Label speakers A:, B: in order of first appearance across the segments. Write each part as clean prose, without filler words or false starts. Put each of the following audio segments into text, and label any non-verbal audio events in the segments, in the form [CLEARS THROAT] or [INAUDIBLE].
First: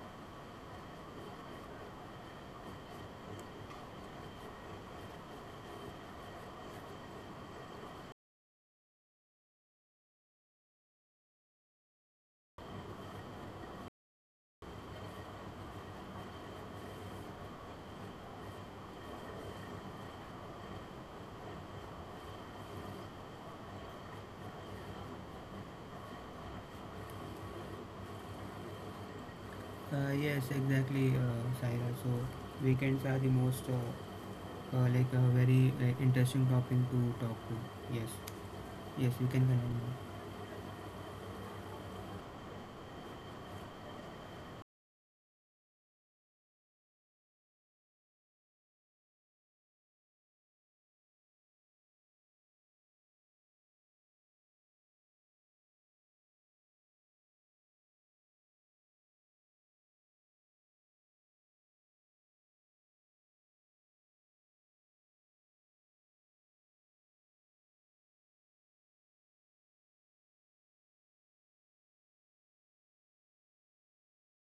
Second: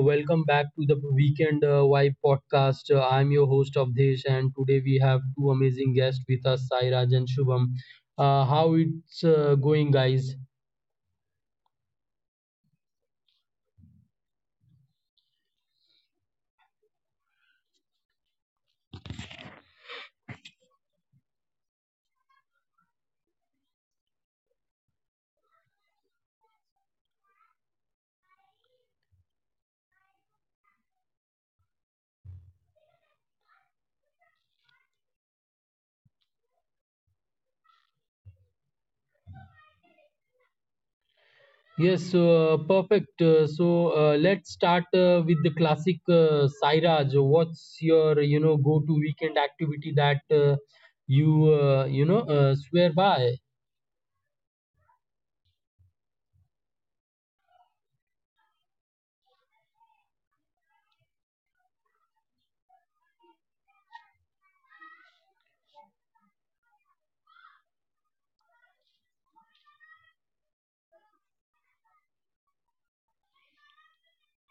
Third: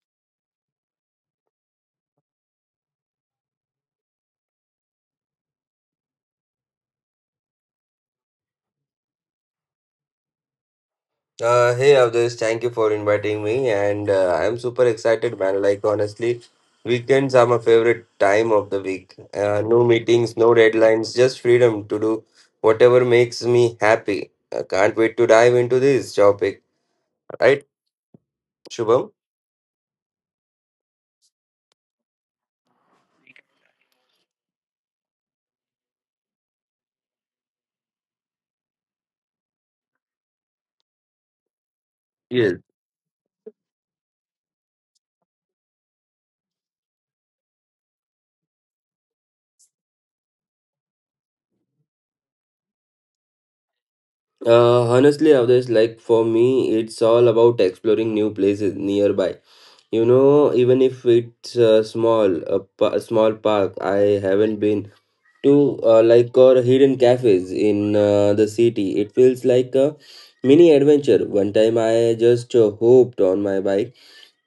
A: welcome back to the Weekend Vibe podcast. I'm your host of Desh, and today we have two amazing guests with us, Sairaj and Shubham. How it's going, guys?
B: Hey Avdesh, thank you for inviting me, and I'm super excited, man. Like honestly, weekends are my favorite time of the week. No meetings, no deadlines, just freedom to do whatever makes me happy. I can't wait to dive into this topic, right, Shubham?
C: Yes, exactly, Saira. So weekends are the most like a very interesting topic to talk to. Yes, yes, you can continue.
A: Yes, so,
B: Yes.
A: perfect. So let's start with the classic, Sairaj. What's your go-to weekend activity that you you know swear by?
B: Honestly, Avdesh, like for me, it's all about exploring new places nearby. You know, even if it's small, a small park I haven't been to, like, or hidden cafes in the city. It feels like a mini adventure. One time I just hopped on my bike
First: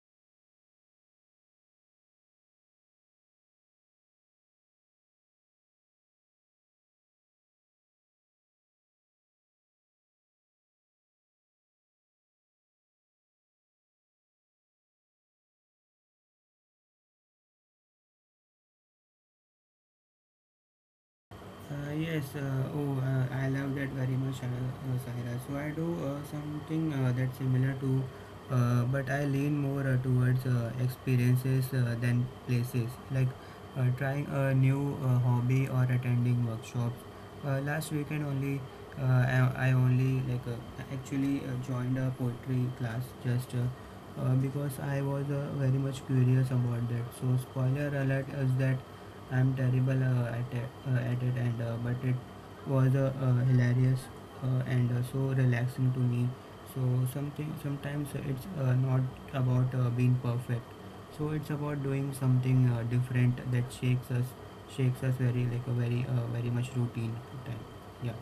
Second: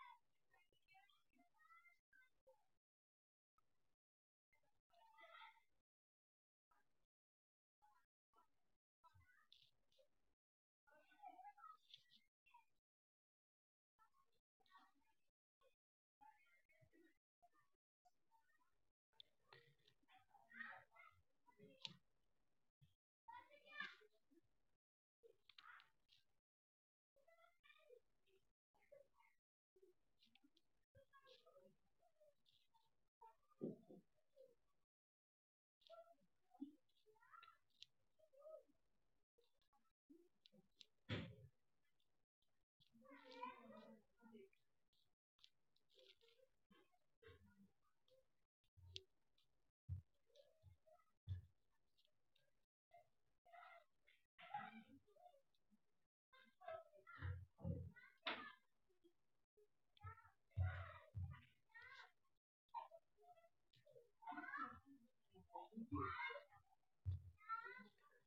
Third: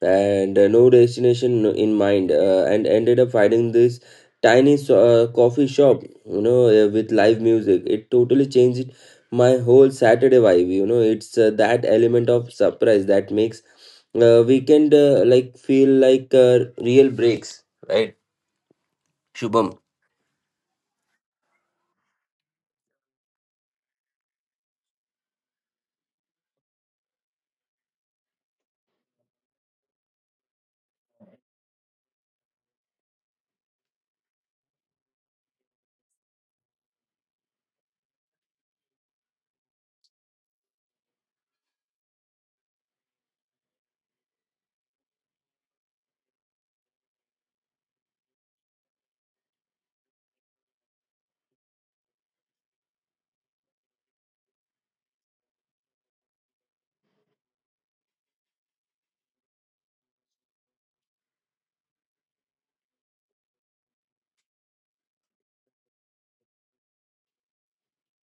B: and, no destination in mind, and ended up finding this tiny coffee shop, you know, with live music. It totally changed my whole Saturday vibe. You know, it's that element of surprise that makes weekend like feel like real breaks, right, Shubham?
C: Uh, yes, uh, oh, I love that very much, Sahira. So I do something that's similar to, but I lean more towards experiences than places, like trying a new hobby or attending workshops. Last weekend only, uh, I only like actually joined a poetry class just because I was very much curious about that. So spoiler alert is that I'm terrible at it, and but it was hilarious and so relaxing to me. So something sometimes it's not about being perfect. So it's about doing something different that shakes us very like a very very much routine time. Yeah.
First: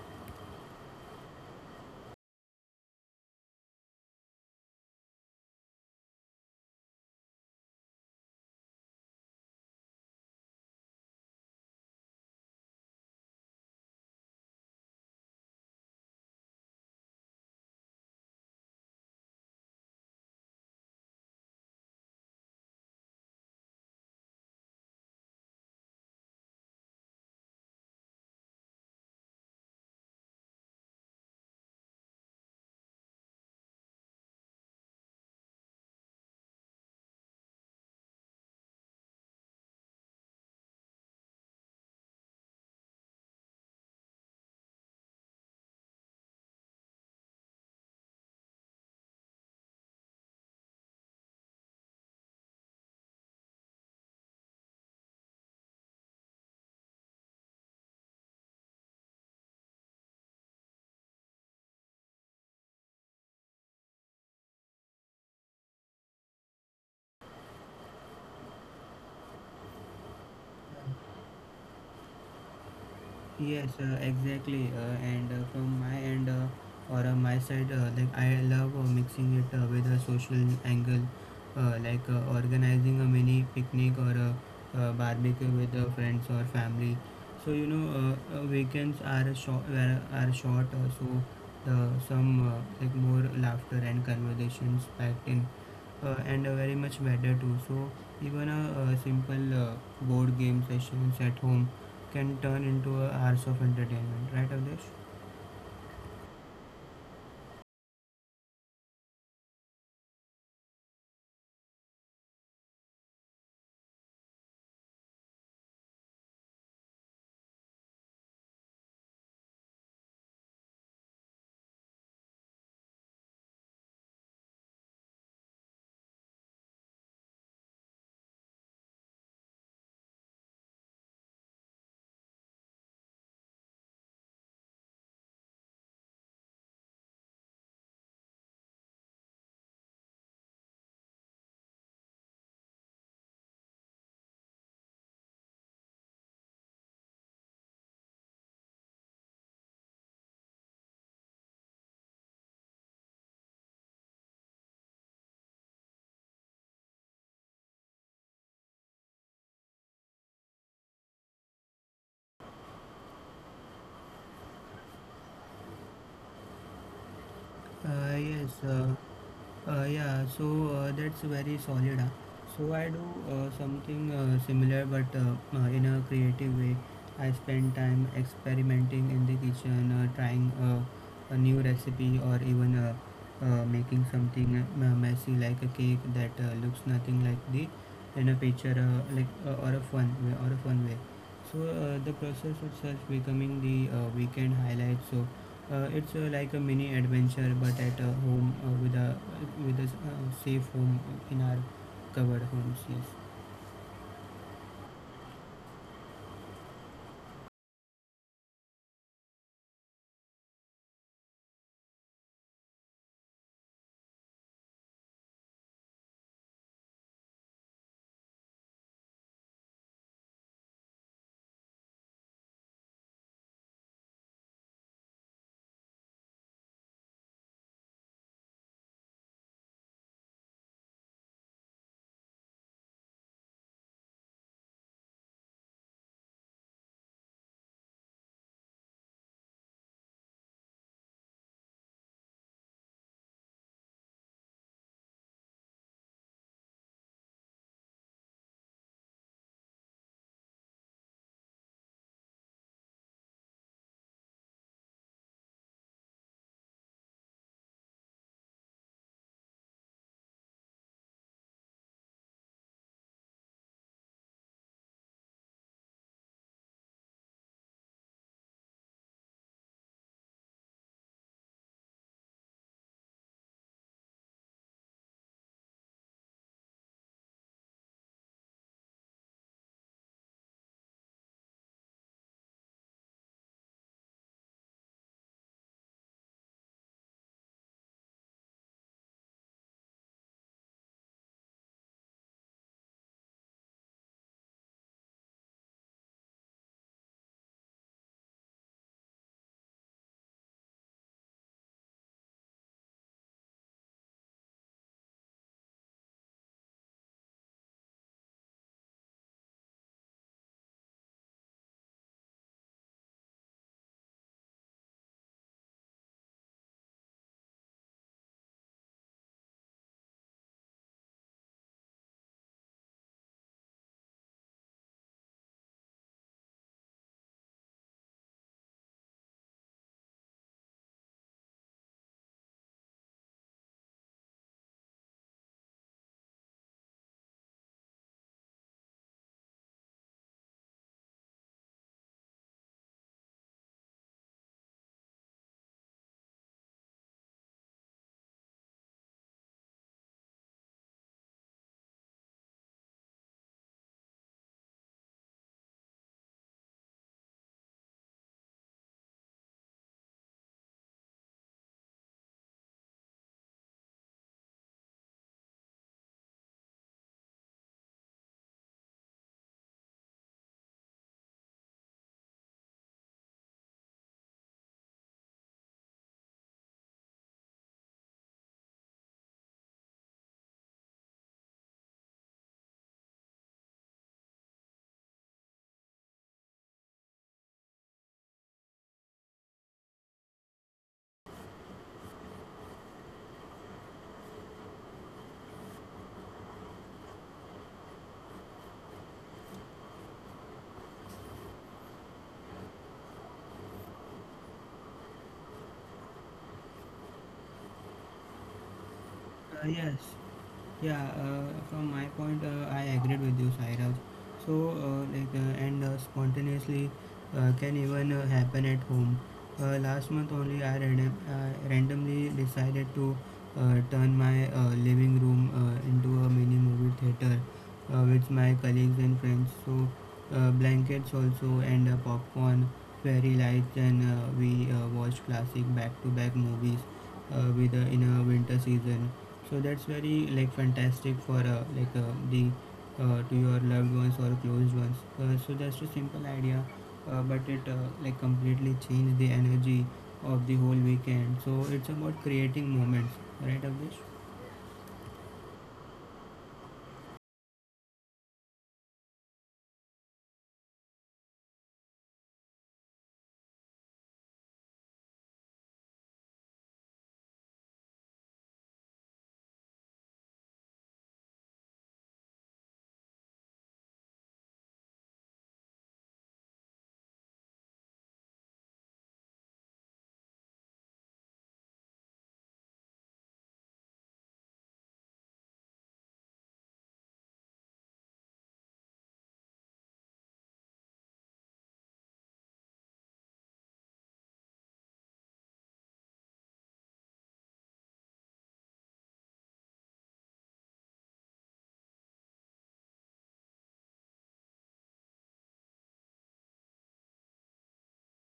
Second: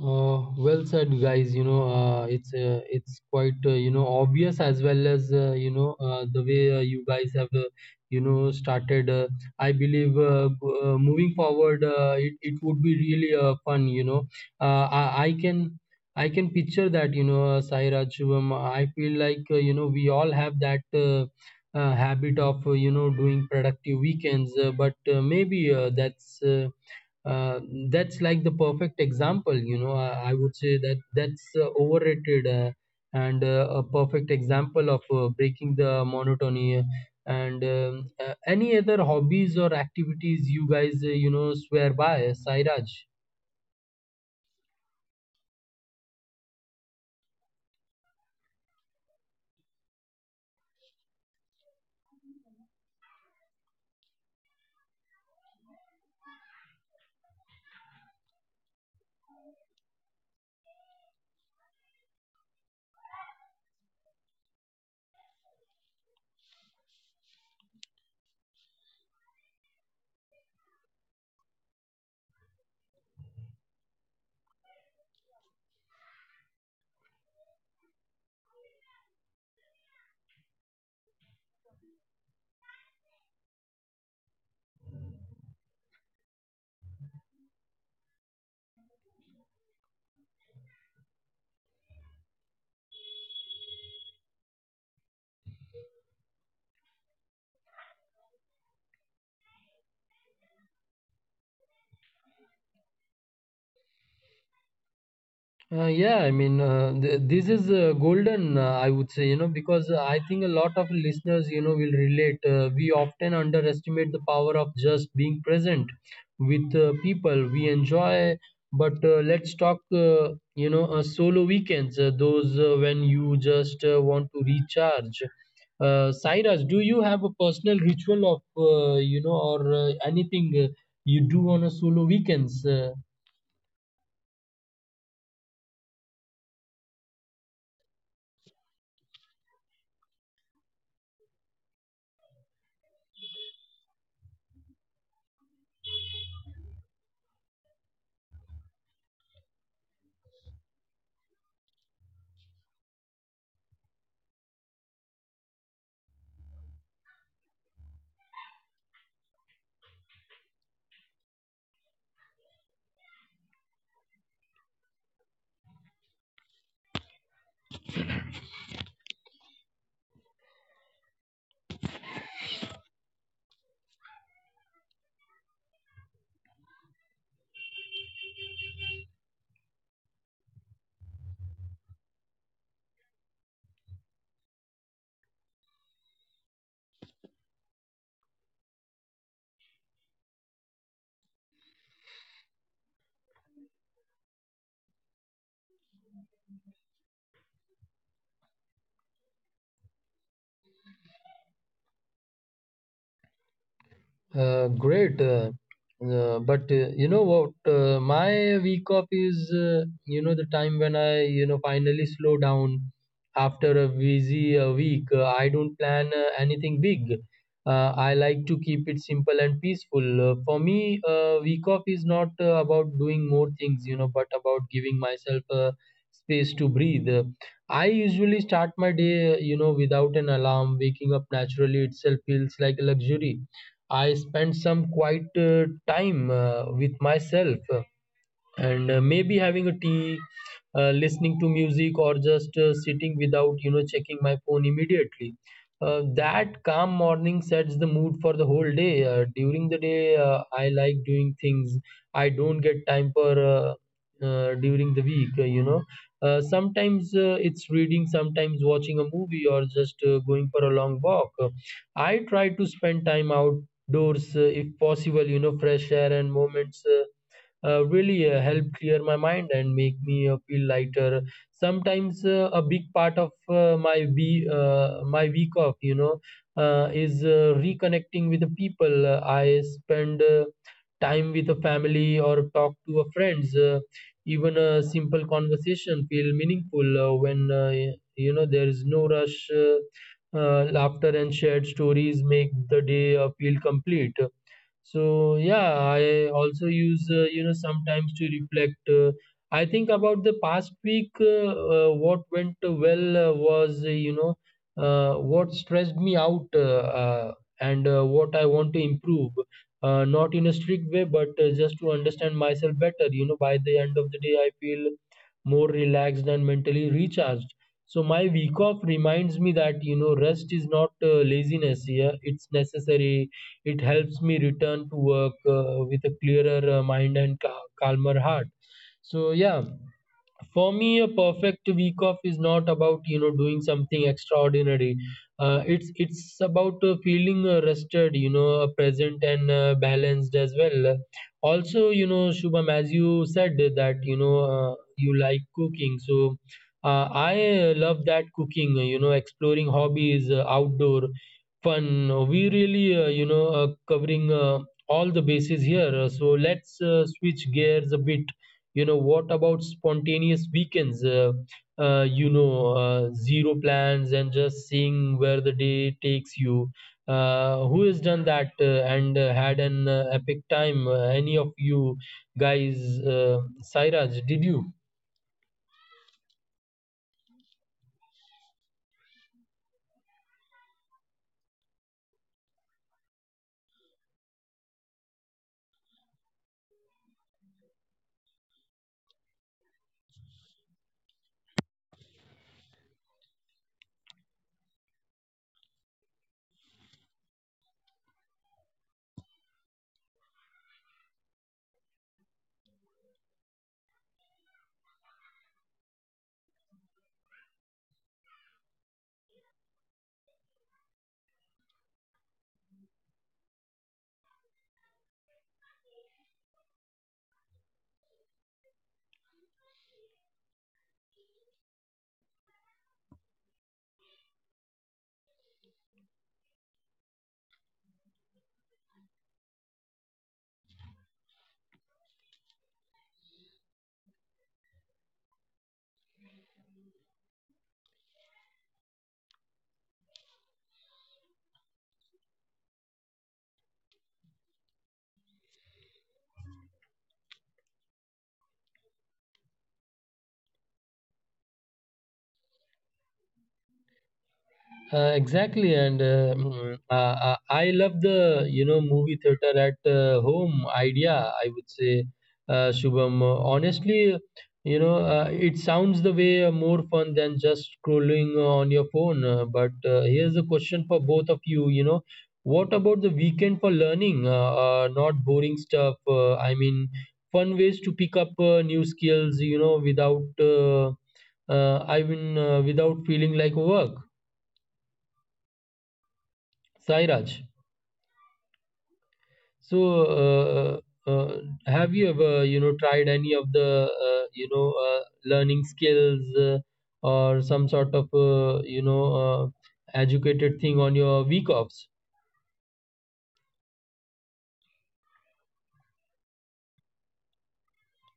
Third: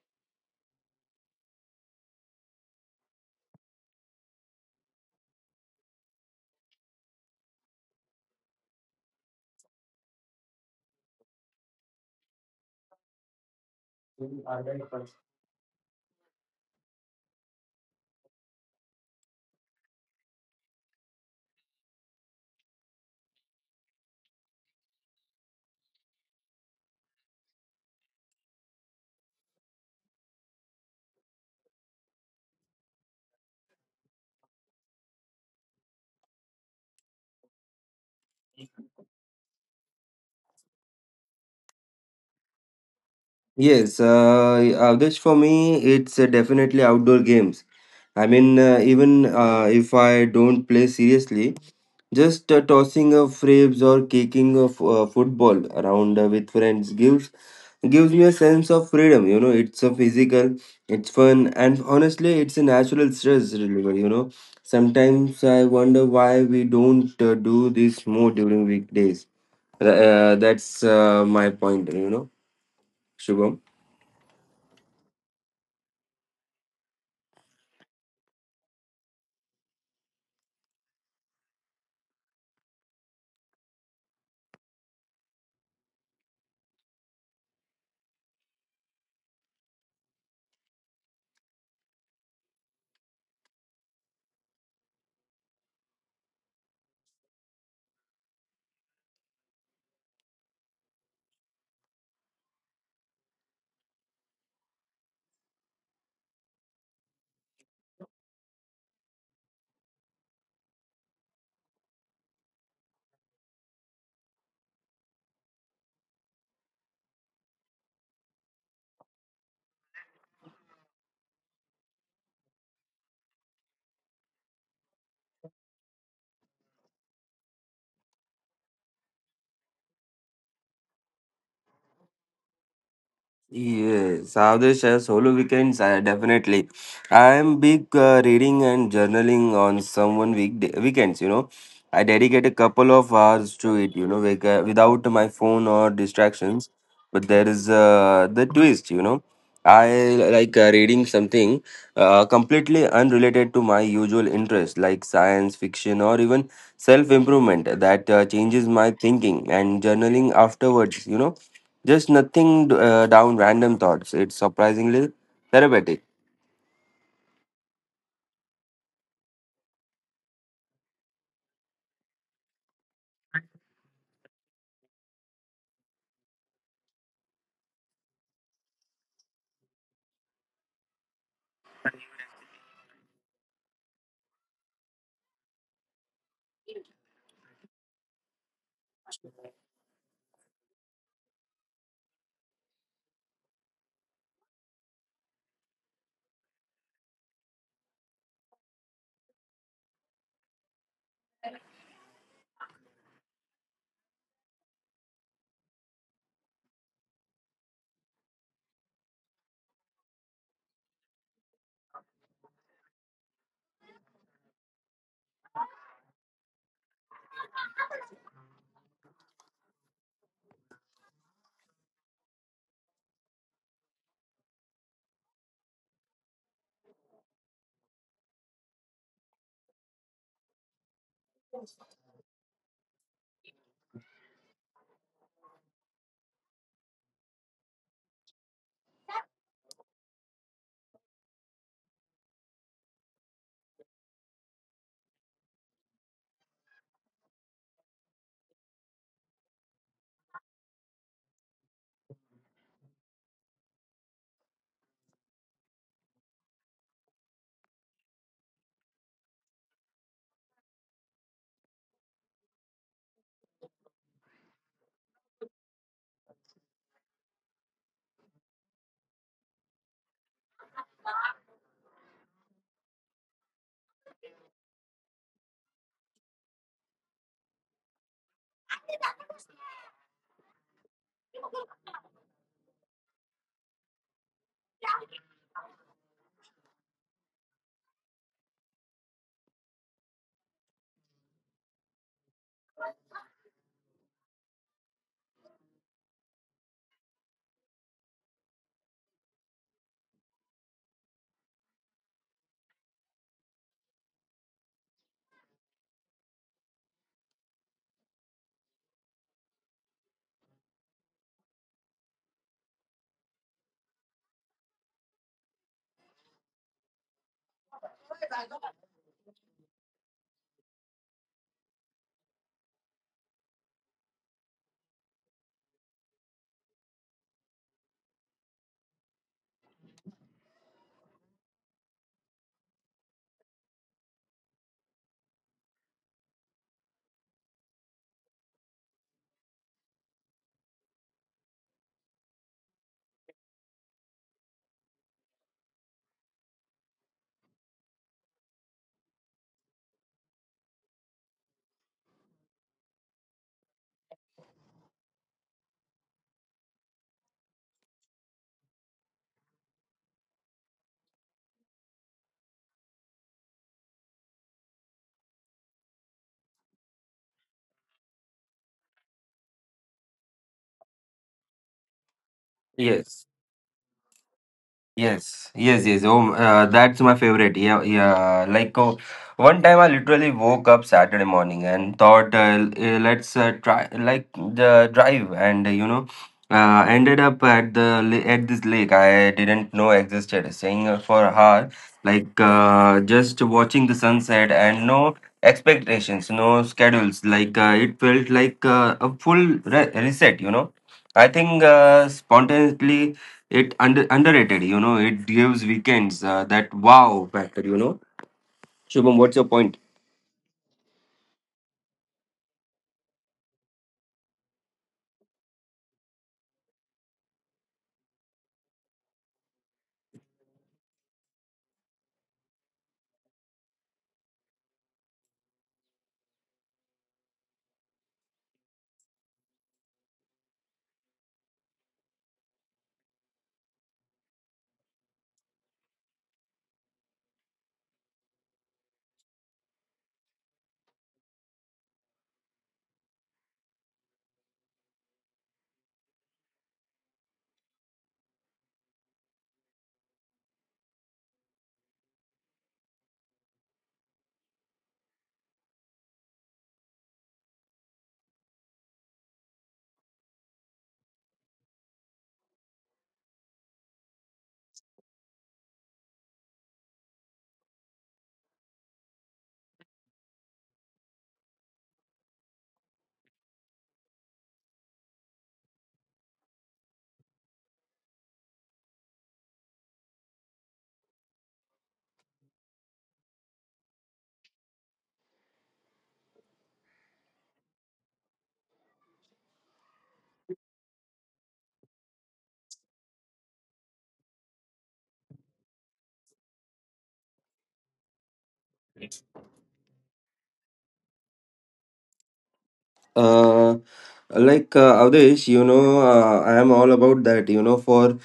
A: Well said, guys. You know, it's quite, obvious, as well as the way you guys have started. I believe, moving forward, it would be really fun. You know, uh, I, I can I can picture that. You know, Sai Raj Shivam. I feel like, we all have that. Habit of doing productive weekends, but maybe uh, that's like the perfect example. I would say that that's overrated, and a perfect example of breaking the monotony, and any other hobbies or activities you guys swear by, Sairaj?
B: Yes, Avdesh, for me, it's definitely outdoor games. I mean, even if I don't play seriously, just tossing of frames or kicking of football around with friends, gives me a sense of freedom. You know, it's a physical, it's fun, and honestly, it's a natural stress reliever. You know, sometimes I wonder why we don't do this more during weekdays. That's my point. You know, Shubham.
C: Yes, exactly. And from my end or on my side, like I love mixing it with a social angle, organizing a mini picnic or a barbecue with friends or family. So you know, weekends are a short, are short, so the some like more laughter and conversations packed in, and very much better too. So even a, simple board game sessions at home can turn into a hours of entertainment, right, Avdesh?
A: Yeah, I mean, this is golden, I would say, you know, because I think a lot of listeners, you know, will relate. We often underestimate the power of just being present with people we enjoy. But let's talk, solo weekends, those when you just want to recharge. Cyrus, do you have a personal ritual of, or anything you do on a solo weekends?
B: Yes, Avdesh has solo weekends, definitely. I am big reading and journaling on someone weekends, you know. I dedicate a couple of hours to it, you know, like without my phone or distractions. But there is the twist, you know. I like reading something completely unrelated to my usual interest, like science fiction or even self improvement, that changes my thinking and journaling afterwards. You know, just nothing down random thoughts. It's surprisingly therapeutic.
C: Uh, yes, uh, that's very solid. Ah. So I do something similar but in a creative way. I spend time experimenting in the kitchen, trying a new recipe or even making something messy like a cake that looks nothing like the in a picture or a fun way. So the process itself becoming the weekend highlight. So it's like a mini adventure, but at a home with a safe home in our covered homes. Yes.
A: Great. But you know what? My week off is, the time when I, you know, finally slow down after a busy week. I don't plan anything big. I like to keep it simple and peaceful. For me, week off is not about doing more things, you know, but about giving myself space to breathe. I usually start my day, without an alarm. Waking up naturally itself feels like a luxury. I spent some quiet time with myself. And maybe having a tea, listening to music, or just sitting without checking my phone immediately. That calm morning sets the mood for the whole day. During the day I like doing things I don't get time for during the week. Sometimes it's reading, sometimes watching a movie, or just going for a long walk. I try to spend time outdoors if possible. Fresh air and moments really help clear my mind and make me feel lighter. Sometimes a big part of my week off, you know, is reconnecting with the people I spend. Time with a family or talk to a friends. Even a simple conversation feel meaningful when, there is no rush. Laughter and shared stories make the day feel complete. So, yeah, I also use sometimes to reflect. I think about the past week, what went well, was, what stressed me out, and what I want to improve, not in a strict way, but just to understand myself better. By the end of the day I feel more relaxed and mentally recharged. So my week off reminds me that, rest is not laziness. Yeah, it's necessary. It helps me return to work with a clearer mind and calmer heart. So, yeah, for me a perfect week off is not about, doing something extraordinary. It's about feeling rested, present, and balanced as well. Also, Shubham, as you said that you like cooking. So I love that, cooking, exploring hobbies, outdoor fun. We really, covering all the bases here. So let's switch gears a bit. You know, what about spontaneous weekends? Zero plans, and just seeing where the day takes you. Who has done that and had an epic time? Any of you guys?
B: Yes.
A: uh, Sairaj, did you?
B: Yes, yes, yes. Oh, that's my favorite. Yeah, yeah. Like one time I literally woke up Saturday morning and thought, let's try like the drive, and you know, ended up at at this lake I didn't know existed. Staying for a hour, like just watching the sunset, and no expectations, no schedules. Like it felt like a full re reset. You know, I think spontaneously. It underrated, you know. It gives weekends that wow factor, you know. Shubham, what's your
C: Uh,
B: point?
C: yes. Yeah, from my point, I agreed with you, Sairaj. So, like, and spontaneously can even happen at home. Last month only, I random, randomly decided to turn my living room into a mini movie theater with my colleagues and friends. So, blankets also and popcorn, fairy lights, and we watched classic back-to-back movies with in a winter season so that's very like fantastic for like the to your loved ones or close ones. So just a simple idea, but it like completely changed the energy of the whole weekend. So it's about creating moments, right, Abhish?
A: Exactly, and I love the, movie theater at home idea. I would say, Shubham. Honestly, you know, it sounds the way more fun than just scrolling on your phone. But here's a question for both of you. You know, what about the weekend for learning? Not boring stuff. I mean, fun ways to pick up new skills. You know, without, I mean, without feeling like work. Sairaj, so uh, uh, uh, have you ever, you know, tried any of the, learning skills, or some sort of, educated thing on your week offs?
B: uh, like Avdesh, you know, I am all about that. You know, for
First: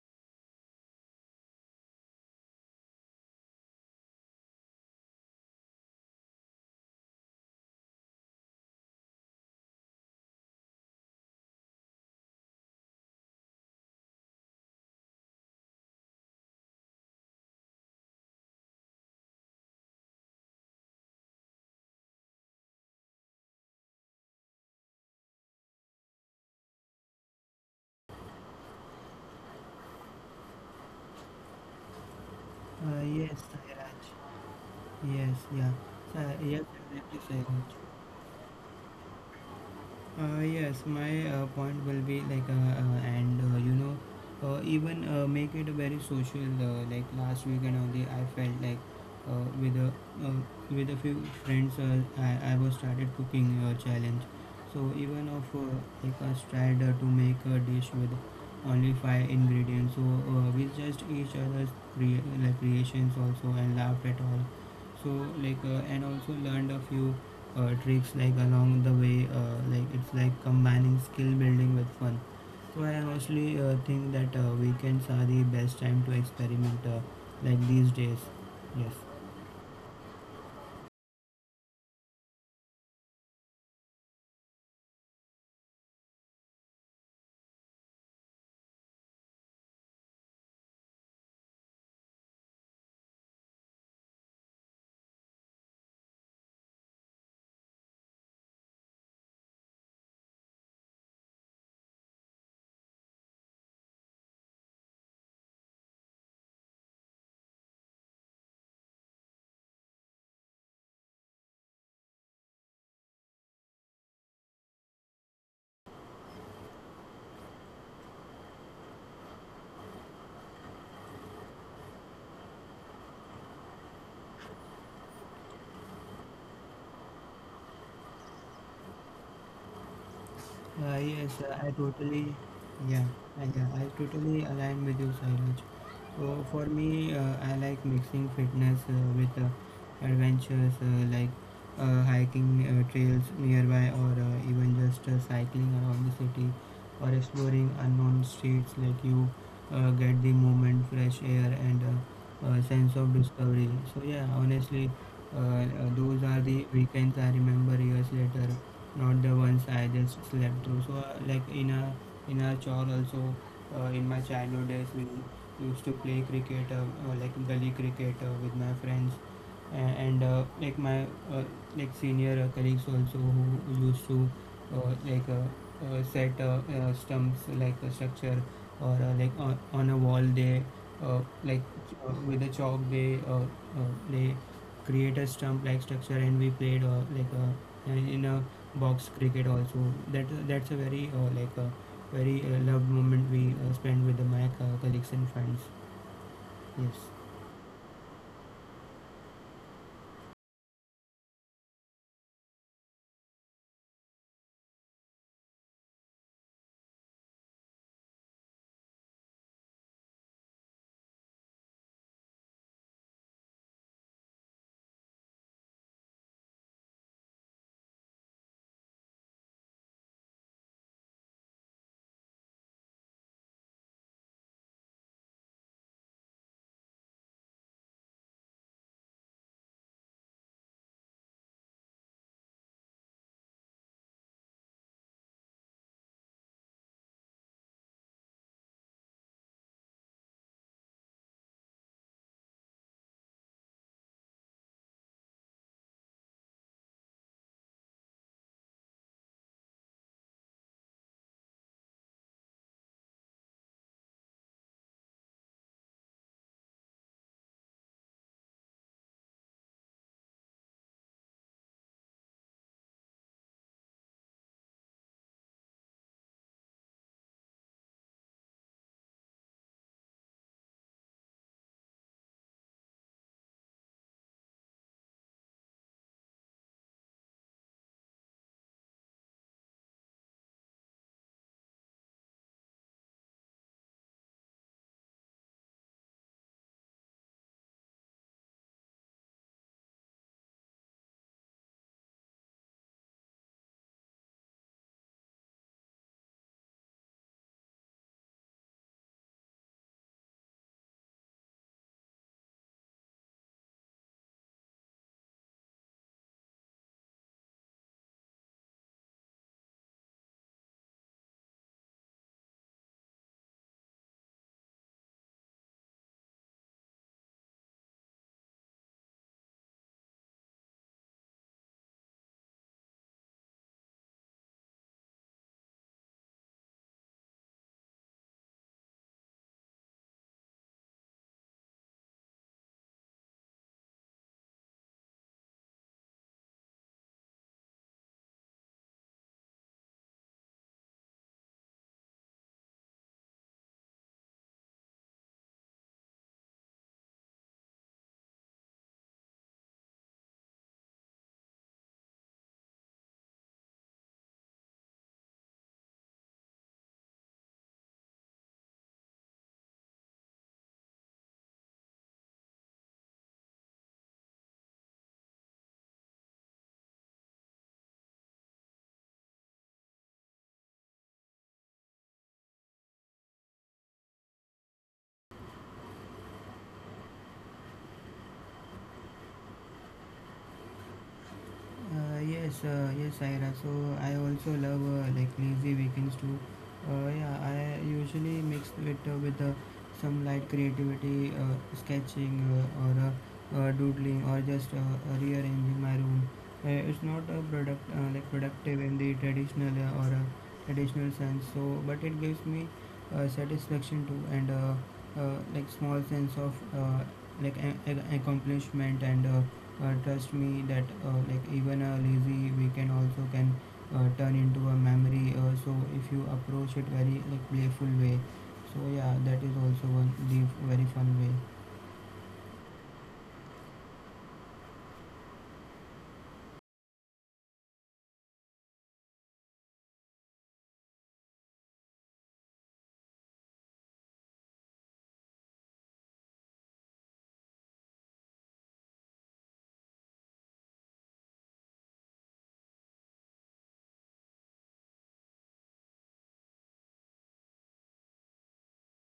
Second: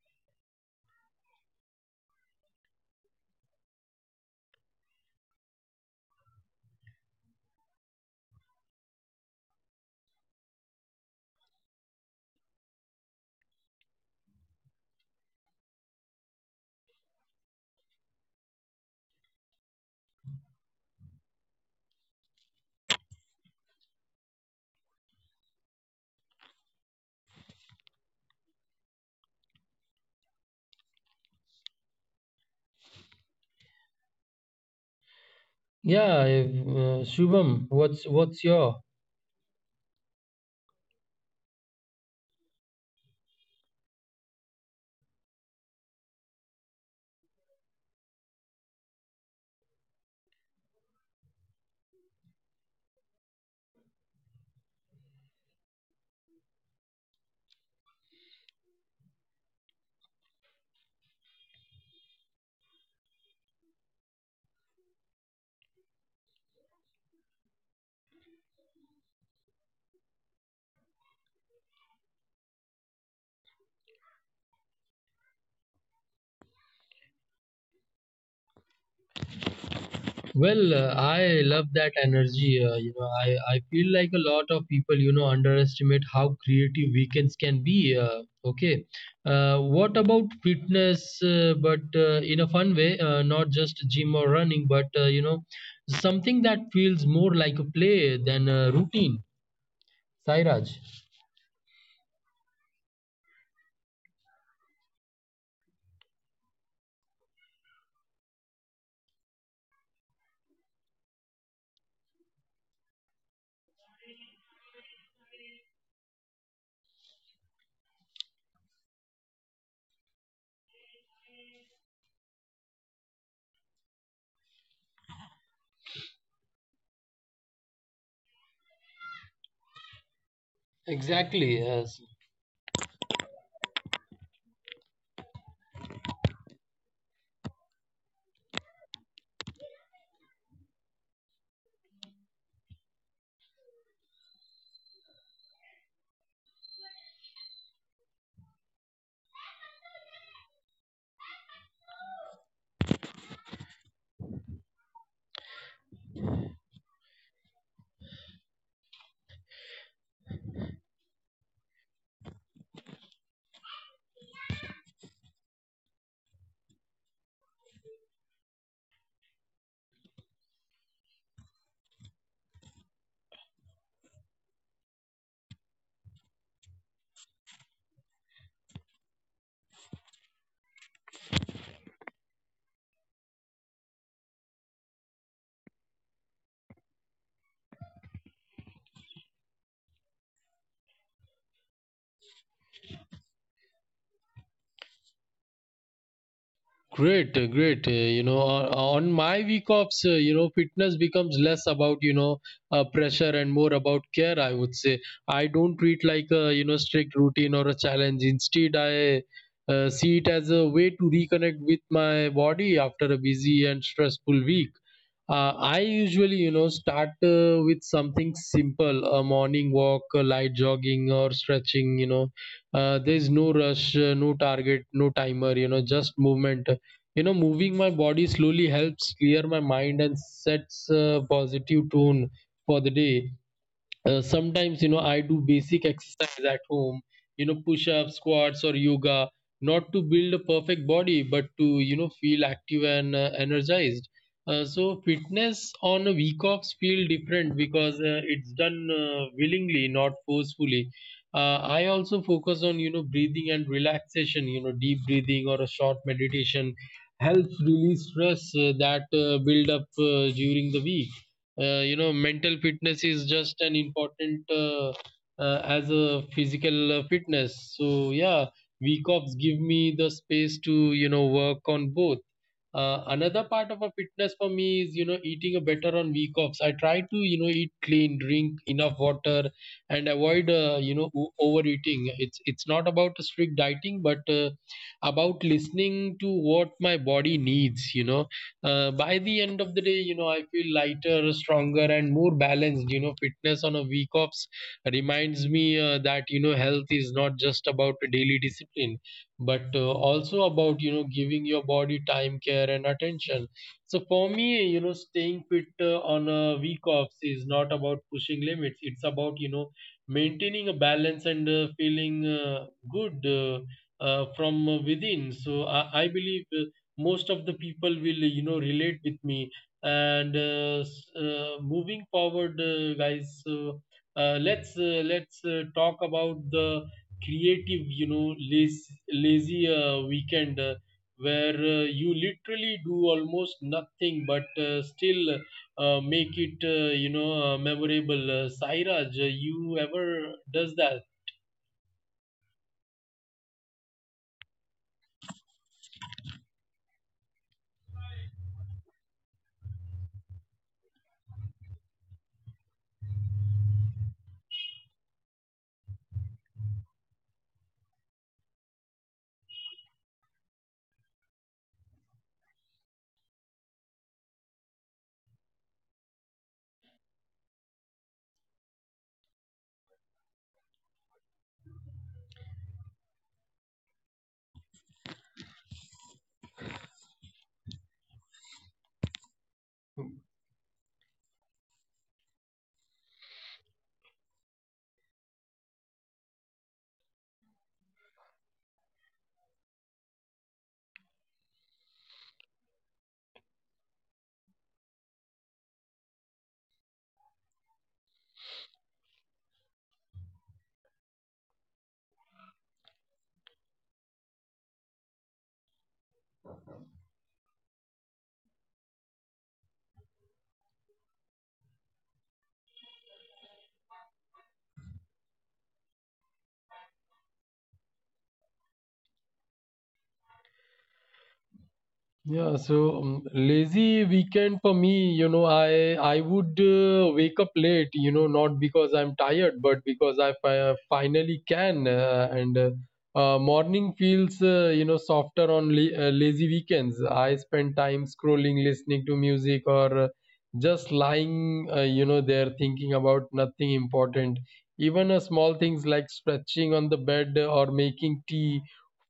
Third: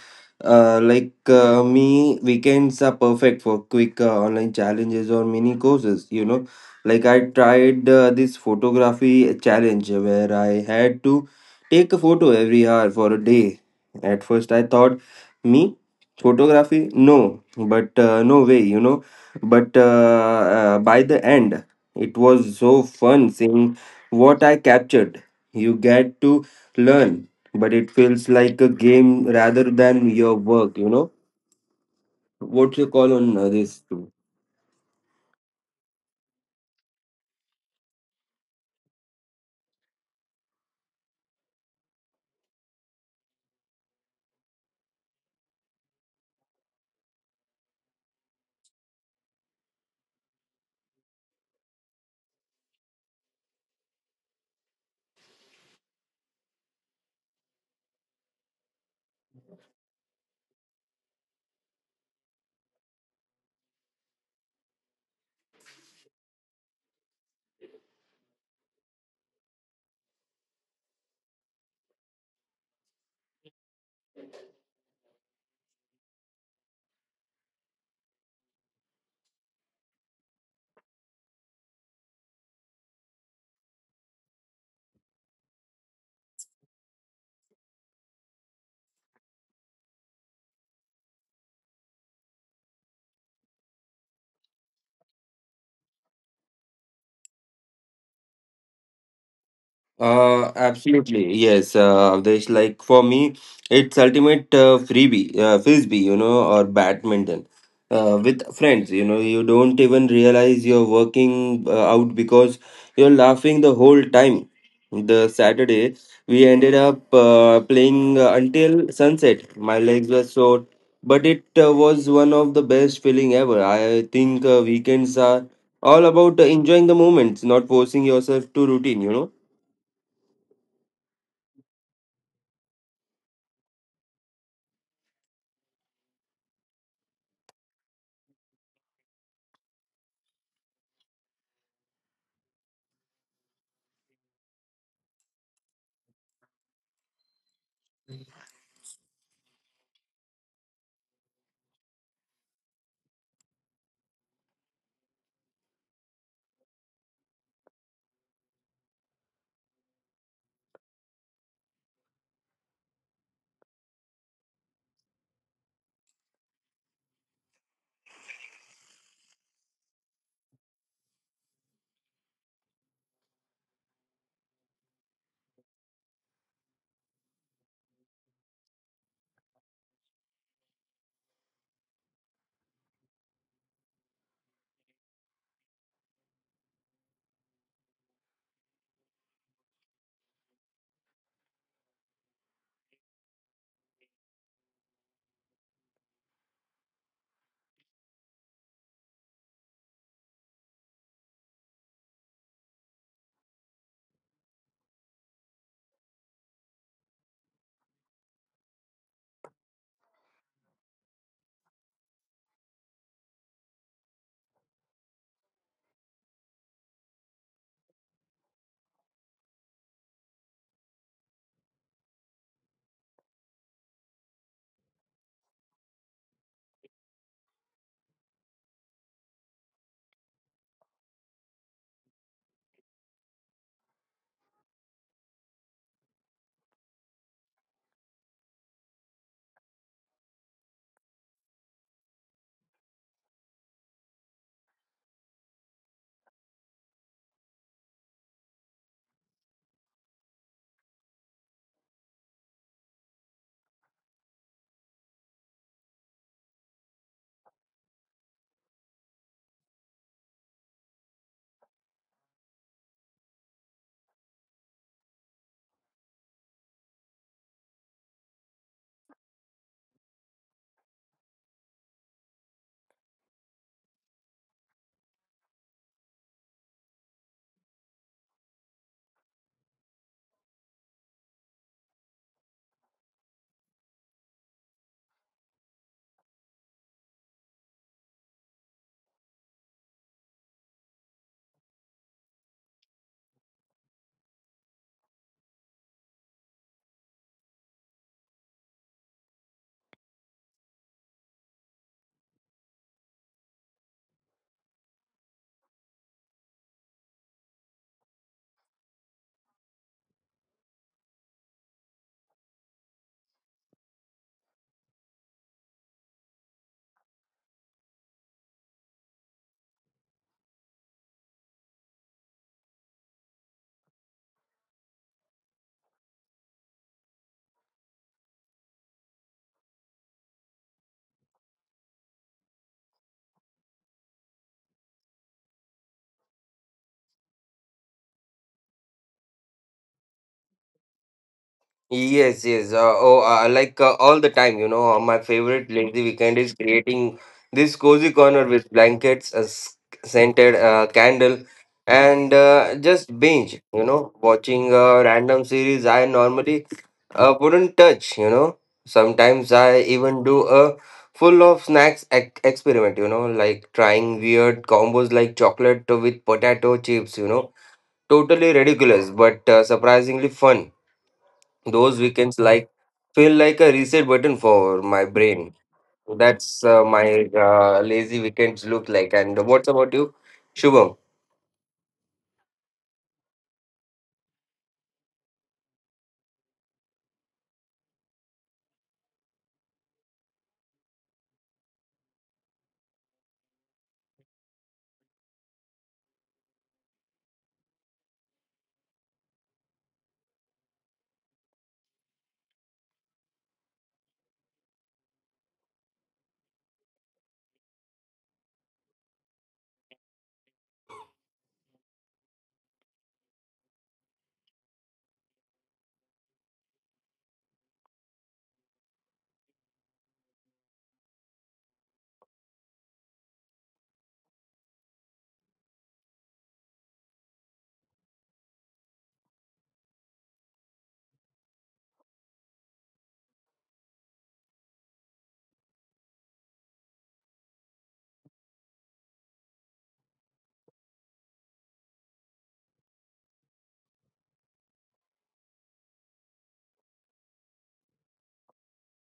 B: like me, weekends are perfect for quick online challenges or mini courses. You know, like I tried this photography challenge where I had to take a photo every hour for a day. At first, I thought, me, photography, no, but no way, you know. But by the end, it was so fun seeing what I captured. You get to learn, but it feels like a game rather than your work, you know? What's your call on
C: Yes,
B: this,
C: Sairaj.
B: too?
C: Yes, yeah.
A: Yeah,
C: Sa-
A: if,
C: yes, exactly,
A: Shubham,
C: Sairaj.
A: what's your?
C: Yes, my point will be like, and you know, even make it very social. Like last weekend only, I felt like uh, with a uh, with a few friends, I was started cooking challenge. So even of like I tried to make a dish with only five ingredients. So we just each other's like creations also and laughed at all. So like and also learned a few trips like along the way like it's like combining skill building with fun. So I honestly think that weekends are the best time to experiment, like these days. Yes.
A: Well, I love that energy. You know, I feel like a lot of people, you know, underestimate how creative weekends can be. Okay. What about fitness, but in a fun way, not just gym or running, but, something that feels more like a play than a routine. Sairaj.
B: Absolutely, yes, Avdesh. Like for me, it's ultimate frisbee, you know, or badminton with friends. You know, you don't even realize you're working out because you're laughing the whole time. The Saturday, we ended up playing until sunset. My legs were sore, but it was one of the best feeling ever. I think weekends are all about enjoying the moments, not forcing yourself to routine. You know.
C: Yes,
A: Exactly.
C: I
A: Yes.
C: totally, yeah, yeah, I totally align with you, Sairaj. So for me, I like mixing fitness with adventures like hiking trails nearby, or even just cycling around the city, or exploring unknown streets. Like you get the movement, fresh air, and sense of discovery. So yeah, honestly, those are the weekends I remember years later, not the ones I just slept through. So like in a in our chore also, in my childhood days we used to play cricket, like gully cricket with my friends, and like my uh, like senior colleagues also who used to uh, like uh, set stumps like a structure or like on a wall they uh, like with a chalk they create a stump like structure and we played in a box cricket also. That that's a very like a very loved moment we spend with the my colleagues and friends. Yes.
A: Great, great. You know, on my week offs, fitness becomes less about, pressure and more about care. I would say, I don't treat like a, strict routine or a challenge. Instead, I see it as a way to reconnect with my body after a busy and stressful week. I usually, you know, start with something simple, a morning walk, a light jogging or stretching, you know. There's no rush, no target, no timer, you know, just movement. You know, moving my body slowly helps clear my mind and sets a positive tone for the day. Sometimes, I do basic exercise at home, push ups, squats, or yoga. Not to build a perfect body, but to, feel active and energized. So fitness on a week offs feel different because it's done willingly, not forcefully. I also focus on, breathing and relaxation. Deep breathing or a short meditation helps release stress that build up during the week. Mental fitness is just an important as a physical fitness. So yeah, week offs give me the space to, work on both. Another part of a fitness for me is, eating a better on week offs. I try to, eat clean, drink enough water, and avoid, overeating. It's not about a strict dieting, but about listening to what my body needs. You know, by the end of the day, you know, I feel lighter, stronger, and more balanced. You know, fitness on a week offs reminds me that, health is not just about a daily discipline, but also about, giving your body time, care, and attention. So for me, staying fit on a week off is not about pushing limits, it's about, maintaining a balance and feeling good from within. So I believe most of the people will, relate with me. And moving forward guys, let's talk about the creative, you know, lazy weekend, where you literally do almost nothing, but still make it, memorable. Sairaj, you ever does that?
B: Yes, yes. Oh, like all the time, you know, my favorite lazy weekend is creating this cozy corner with blankets, a scented candle, and just binge, you know, watching a random series I normally wouldn't touch, you know. Sometimes I even do a full of snacks ec experiment, you know, like trying weird combos like chocolate with potato chips, you know. Totally ridiculous, but surprisingly fun. Those weekends like feel like a reset button for my brain. That's my lazy weekends look like. And what's about you, Shubham?
C: Yes, Ira. So I also love like lazy weekends too. Yeah, I usually mix it with some light creativity, sketching, or doodling, or just rearranging my room. It's not a product like productive in the traditional sense. So, but it gives me satisfaction too, and like small sense of like accomplishment and. Trust me that like even a lazy weekend also can turn into a memory. So if you approach it very like playful way, so yeah, that is also one the very fun way.
A: Yeah, so lazy weekend for me, you know, I would wake up late, you know, not because I'm tired, but because I finally can, and morning feels softer on lazy weekends. I spend time scrolling, listening to music, or just lying there, thinking about nothing important. Even small things like stretching on the bed or making tea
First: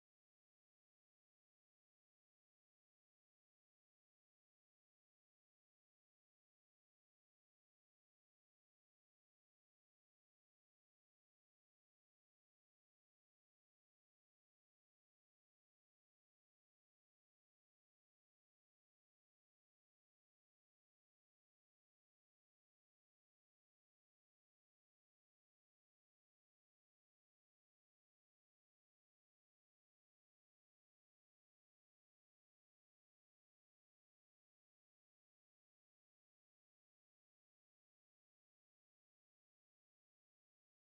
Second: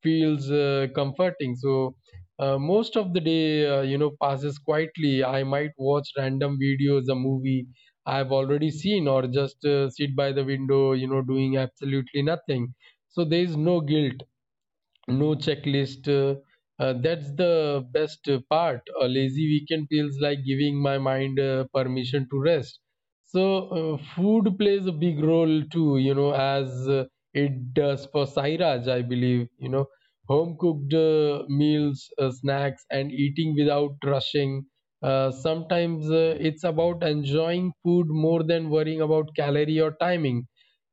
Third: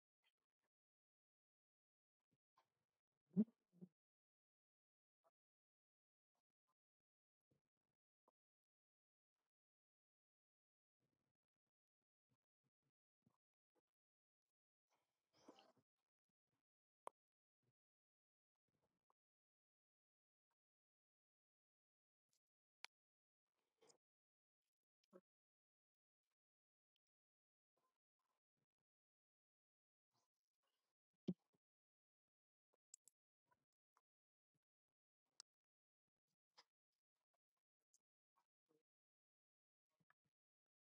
A: feels comforting. So. Most of the day, passes quietly. I might watch random videos, a movie I've already seen, or just sit by the window, you know, doing absolutely nothing. So there is no guilt, no checklist. That's the best part. A lazy weekend feels like giving my mind permission to rest. So, food plays a big role too, you know, as it does for Sairaj, I believe. You know, home cooked meals, snacks, and eating without rushing. Sometimes it's about enjoying food more than worrying about calorie or timing.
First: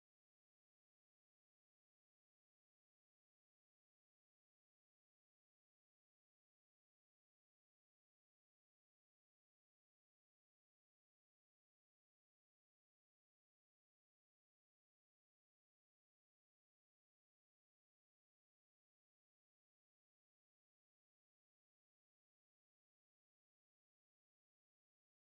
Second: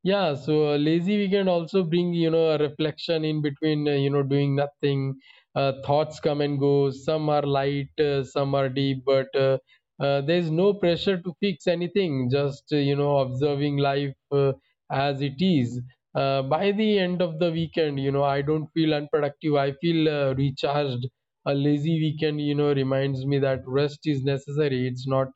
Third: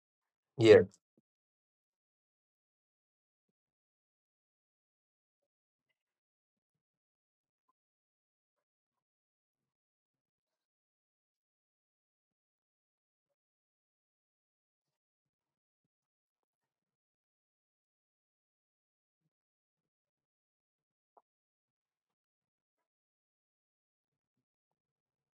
A: Yeah, so a
B: Yeah.
A: lazy weekend also bring, you know, a reflection in between, you know, doing nothing. Thoughts come and go. Some are light, some are deep, but there's no pressure to fix anything. Just, you know, observing life as it is. By the end of the weekend, you know, I don't feel unproductive. I feel recharged. A lazy weekend, you know, reminds me that rest is necessary. It's not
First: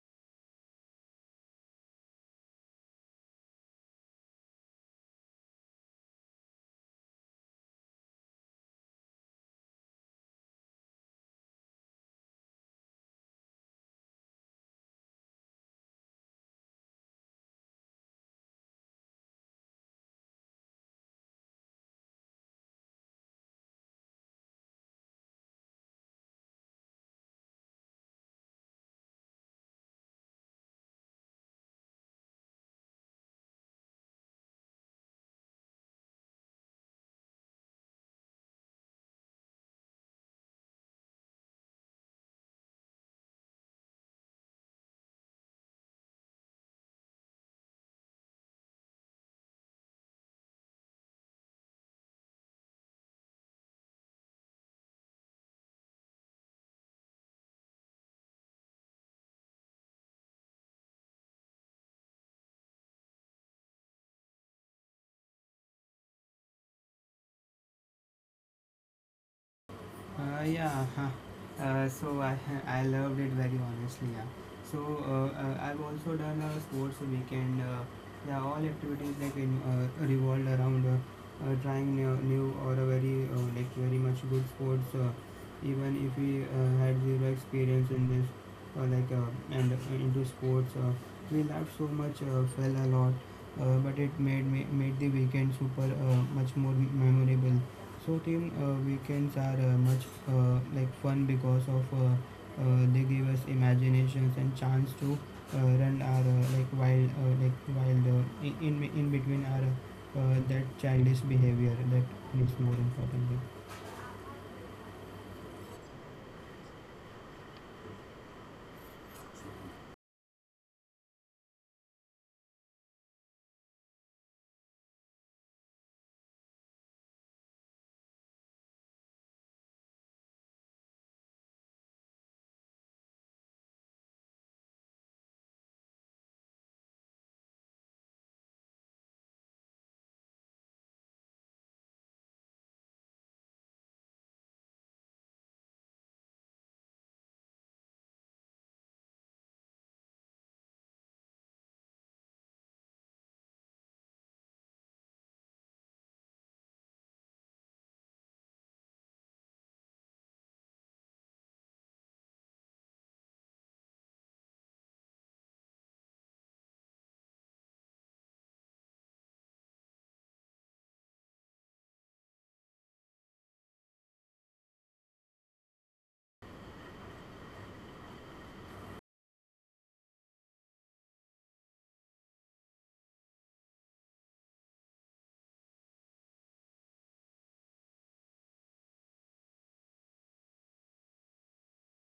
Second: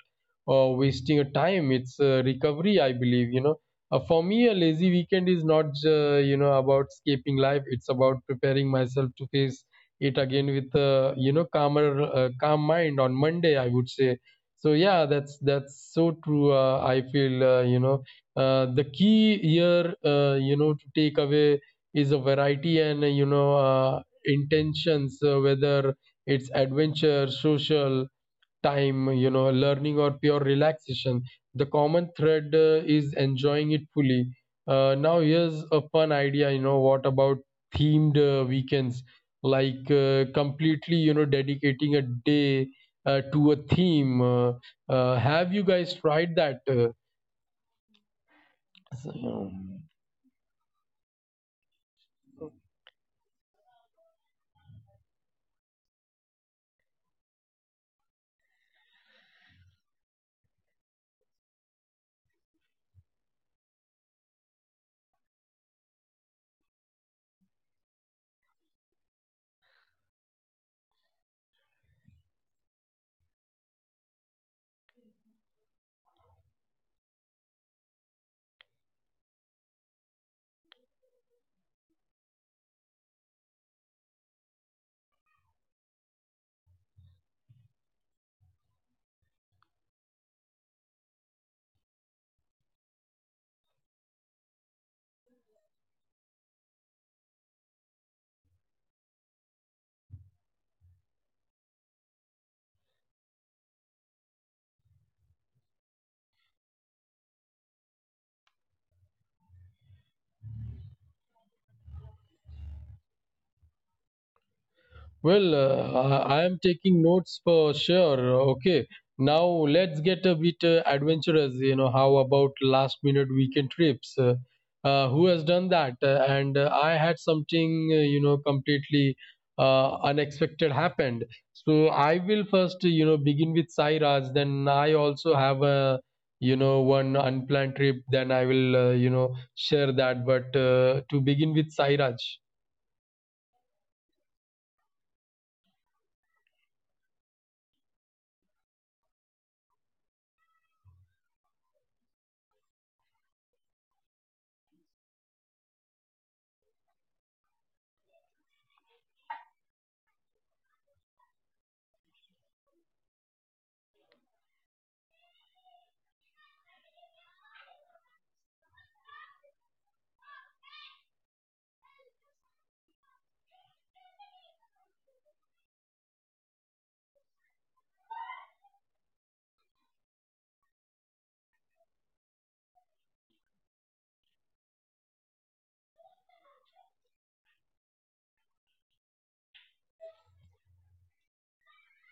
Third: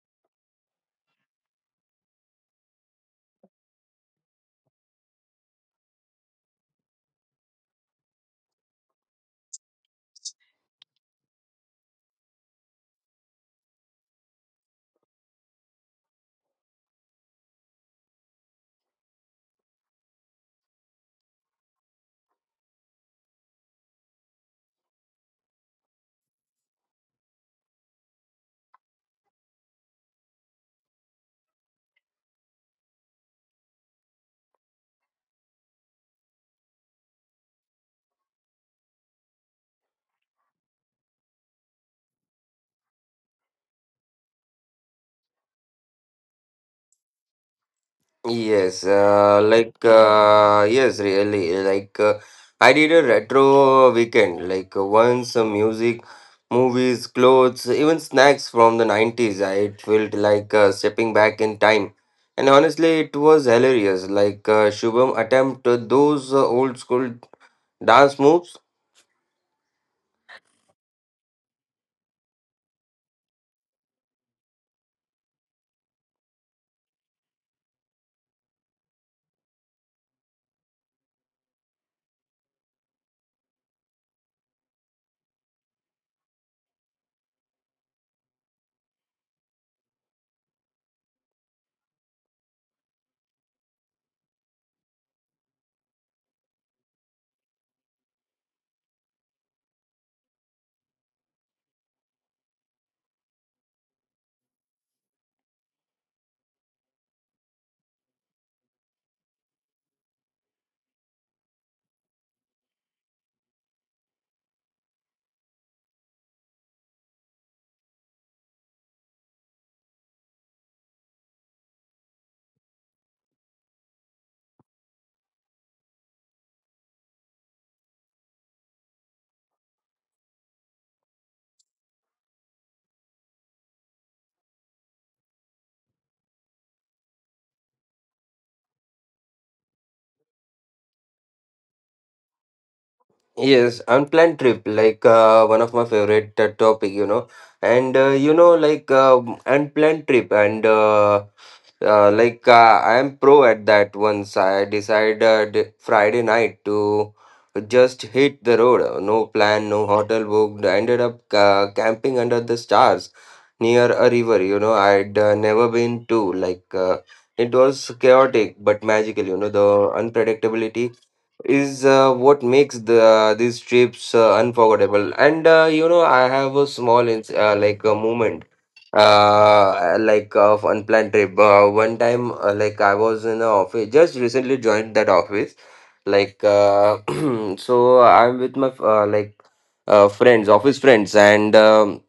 A: wasting a time. It's recovery, I believe. You know. For me, a lazy weekend is not, you know, about escaping life. It's about preparing myself to face it again with, you know, calmer, calm mind on Monday, I would say. So yeah, that's so true. I feel, you know, the key here, you know, to take away is a variety and, you know, intentions, whether it's adventure, social time, you know, learning or pure relaxation. The common thread is enjoying it fully. Now, here's a fun idea, you know. What about themed weekends? Like, completely, you know, dedicating a day to a theme. Have you guys tried that?
B: Yes, like yes, really. Like I did a retro weekend. Like once, some music, movies, clothes, even snacks from the 90s. I it felt like stepping back in time, and honestly, it was hilarious. Like Shubham attempt those old school dance moves.
C: Uh, yeah, huh. I [LAUGHS] I loved it very honestly. Yeah. So I've also done a sports weekend. Yeah, all activities like in, revolved around trying new or a very like very much good sports. Even if we had zero experience in this, like and into sports, we laughed so much, fell a lot, but it made the weekend super much more memorable. So team weekends are much like fun because of they give us imaginations and chance to run our like wild in between our that childish behavior that is more important.
A: Well, I am taking notes for sure. Okay, now let's get a bit adventurous. You know, how about last minute weekend trips? Who has done that? And I had something, you know, completely unexpected happened. So I will first, you know, begin with Sairaj. Then I also have a, you know, one unplanned trip. Then I will, you know, share that. But to begin with Sairaj.
B: Yes, unplanned trip, like one of my favorite topic, you know, and you know, like unplanned trip, and like I am pro at that. Once I decided Friday night to just hit the road, no plan, no hotel booked. I ended up camping under the stars near a river. You know, I'd never been to. Like it was chaotic but magical. You know, the unpredictability is what makes the these trips unforgettable. And you know, I have a small ins like a moment like of unplanned trip. One time, like I was in a office, just recently joined that office. Like [CLEARS THROAT] so I'm with my like friends, office friends, and um,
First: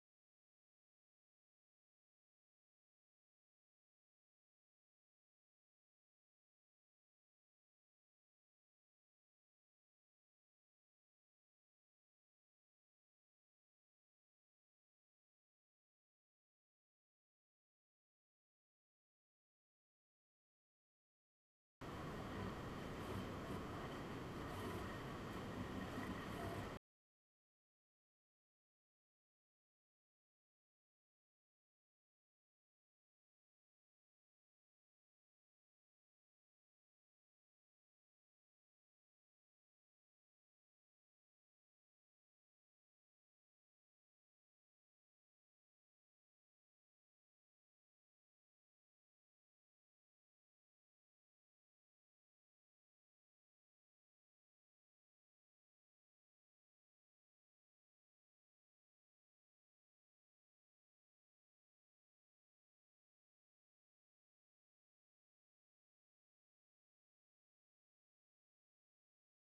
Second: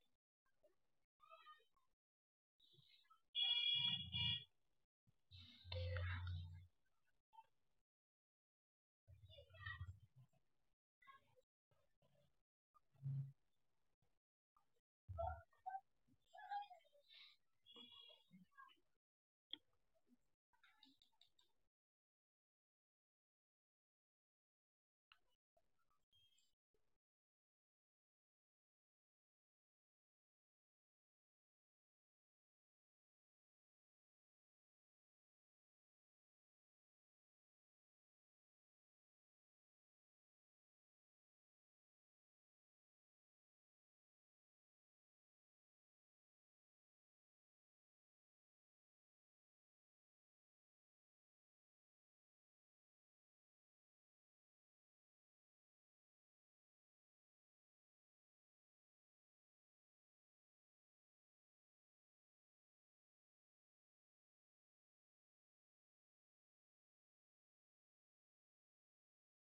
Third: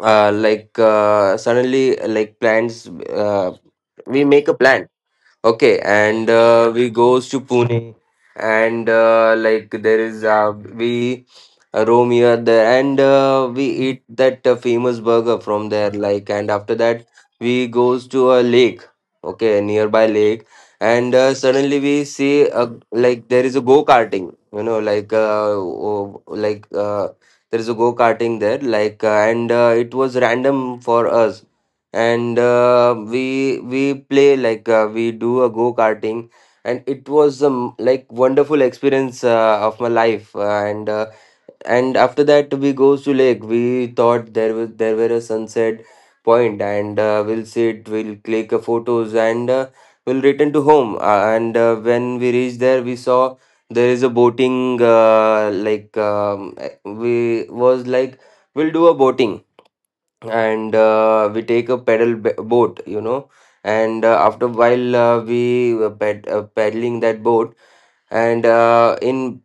B: uh, like, suddenly like plans. We make a plan. Okay, and we goes to Pune, and like there is, we roam here there, and we eat that famous burger from there. Like, and after that we goes to a lake, okay, a nearby lake, and suddenly we see a, like there is a go karting, you know, like, oh, like, there is a go karting there, like, and it was random for us, and we play like, we do a go karting, and it was like wonderful experience of my life. And after that we goes to lake. We thought there were a sunset point, and we'll sit, we'll click photos, and we'll return to home. And When we reached there, we saw there is a boating, we was like we'll do a boating, and we take a pedal boat, you know, and after while we were paddling that boat, and in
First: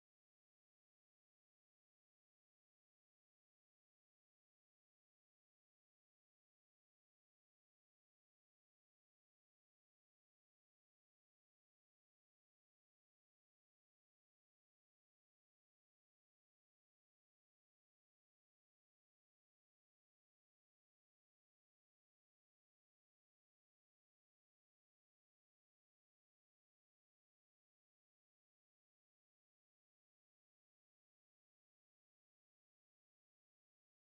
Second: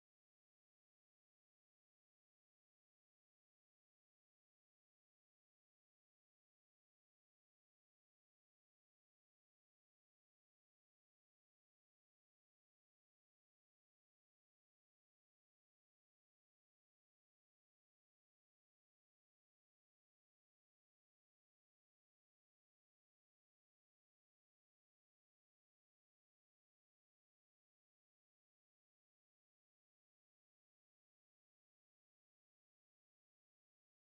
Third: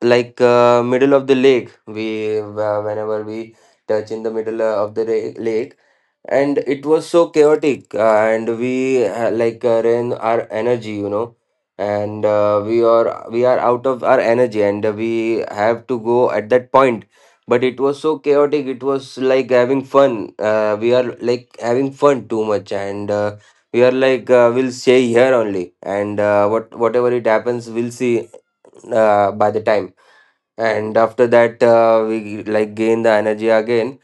B: like middle of the lake we, whenever we touch in the middle of the lake, and it was so chaotic, and we ran our energy, you know, and we are out of our energy, and we have to go at that point, but it was so chaotic. It was like having fun. We are like having fun too much, and we are like, we'll stay here only, and what whatever it happens, we'll see by the time. And after that we like gain the energy again.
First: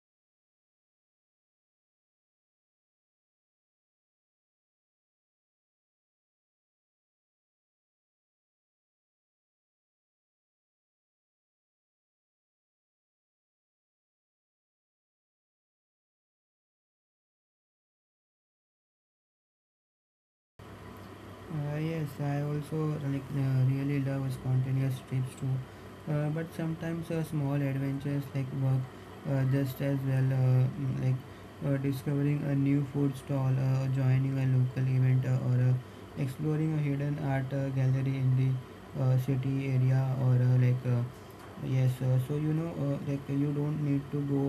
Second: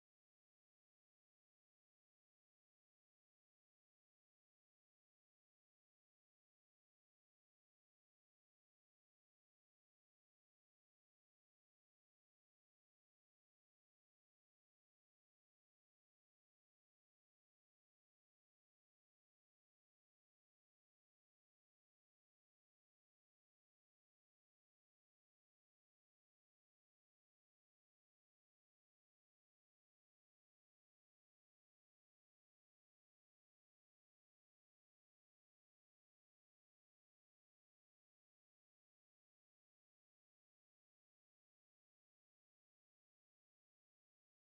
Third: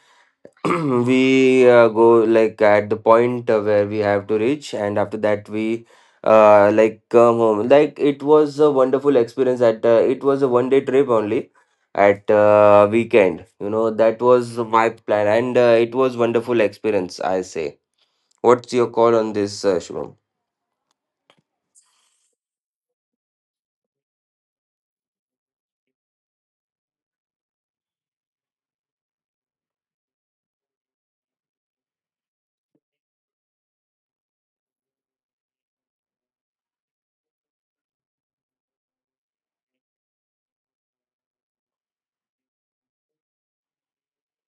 B: [CLEARS THROAT] We go like at the point where we have to reach, and after that we like come home. Like it was a wonderful experience at, it was a one day trip only at weekend, you know. That was my plan, and it was wonderful experience, I say. What's your call on this, Shubham?
C: Yes, I also like really love spontaneous trips too, but sometimes small adventures like work just as well, like discovering a new food stall, joining a local event, or exploring a hidden art gallery in the city area, so you know, like you don't need to go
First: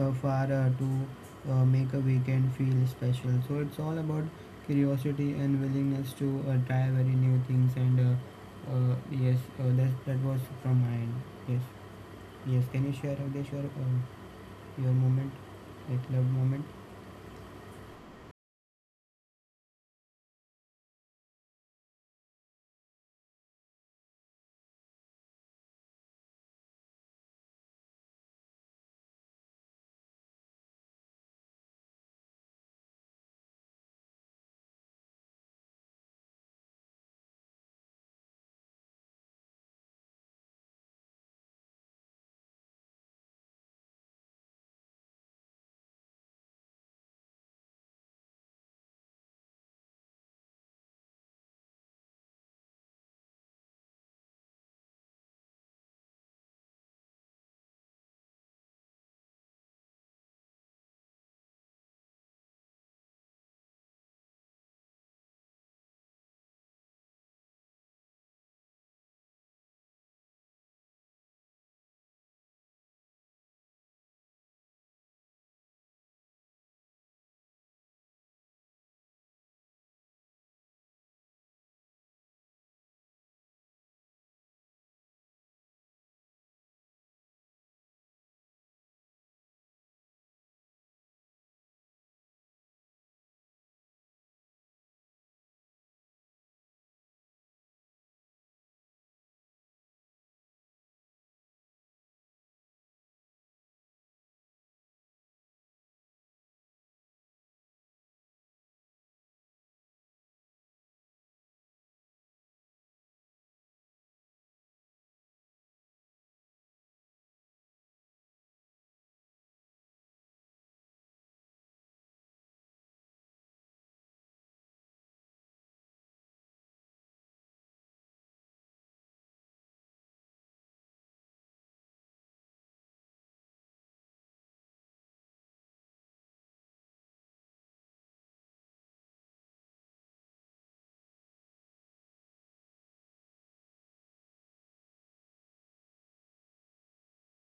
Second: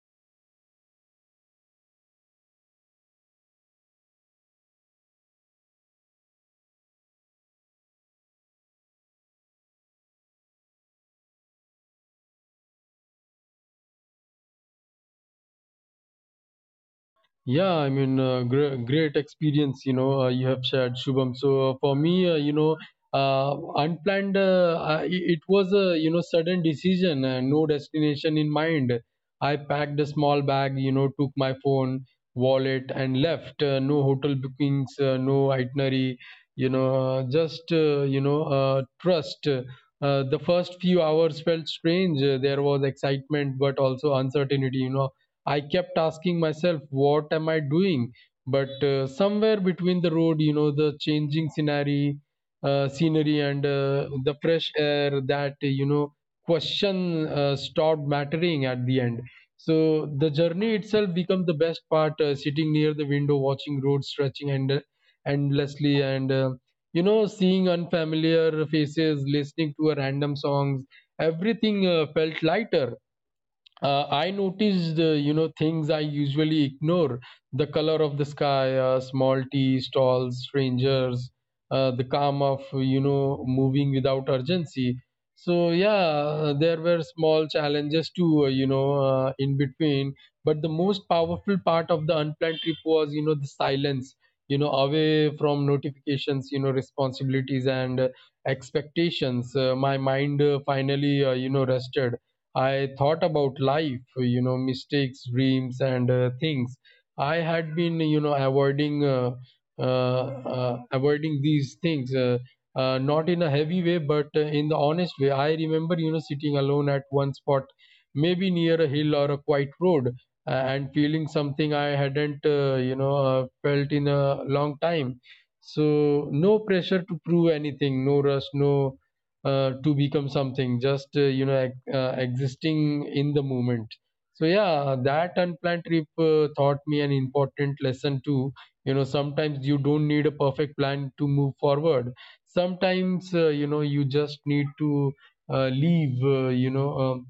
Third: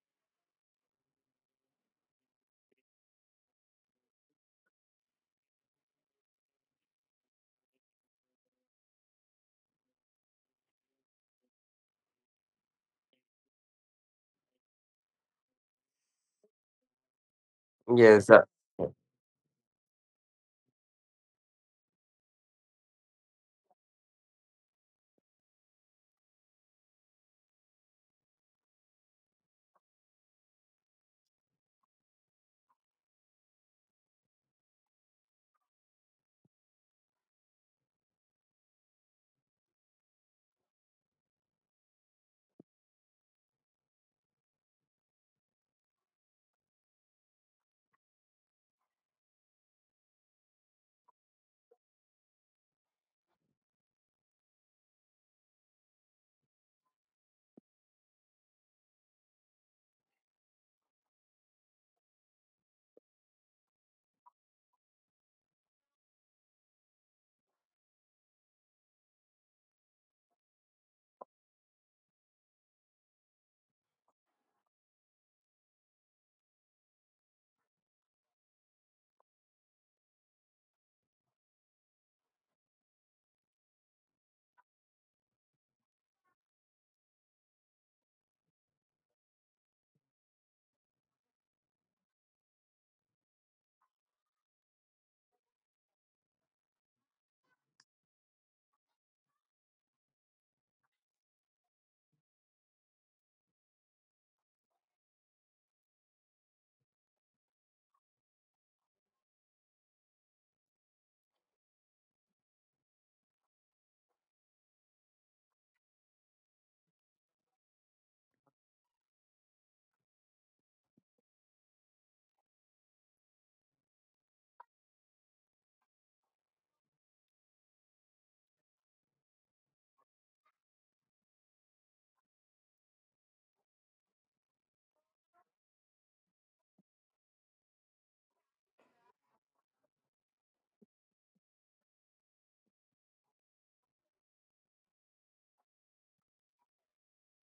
C: far to make a weekend feel special. So it's all about curiosity and willingness to try very new things. And yes That that was from my end. Yes. Yes, can you share, Avdesh, your moment, like love moment?
A: Yeah, I mean,
B: Yes, sir.
A: great experience, you know, you have shared, Shubham. So for me, you know, unplanned, I, it was a, you know, sudden decision, no destination in mind. I packed a small bag, you know, took my phone, wallet, and left. No hotel bookings, no itinerary, you know, just, you know, trust. The first few hours felt strange. There was excitement, but also uncertainty. You know, I kept asking myself, what am I doing? But somewhere between the road, you know, the changing scenery, and the fresh air, that, you know, question stopped mattering at the end. So the journey itself became the best part. Sitting near the window, watching roads stretching and endlessly, and, you know, seeing unfamiliar faces, listening to a random songs, everything felt lighter. I noticed the, you know, things I usually ignore: the color of the sky, small tea stalls, strangers, the calm of, you know, moving without urgency. So yeah, there were small challenges too, you know, in between. But the most powerful part of the unplanned trip was, you know, the silence, you know, away from notifications, you know, responsibilities and expectations. My mind finally, you know, rested. I thought about life, you know, mistakes, dreams, and things I had been, you know, avoiding. Uh, uh, avoiding these things, uh, Not in a heavy way, but in the honest way. I remember, you know, sitting alone at one spot, maybe near a hill or a quiet road, and feeling something I hadn't, you know, felt in a long time. So no pressure to prove anything, no rush, no to become something, just, you know, existing in the moment. So yeah, that unplanned trip taught me an important lesson too. You know, sometimes you don't need a perfect plan to move forward. Sometimes, you know, you just need to leave, you know, um,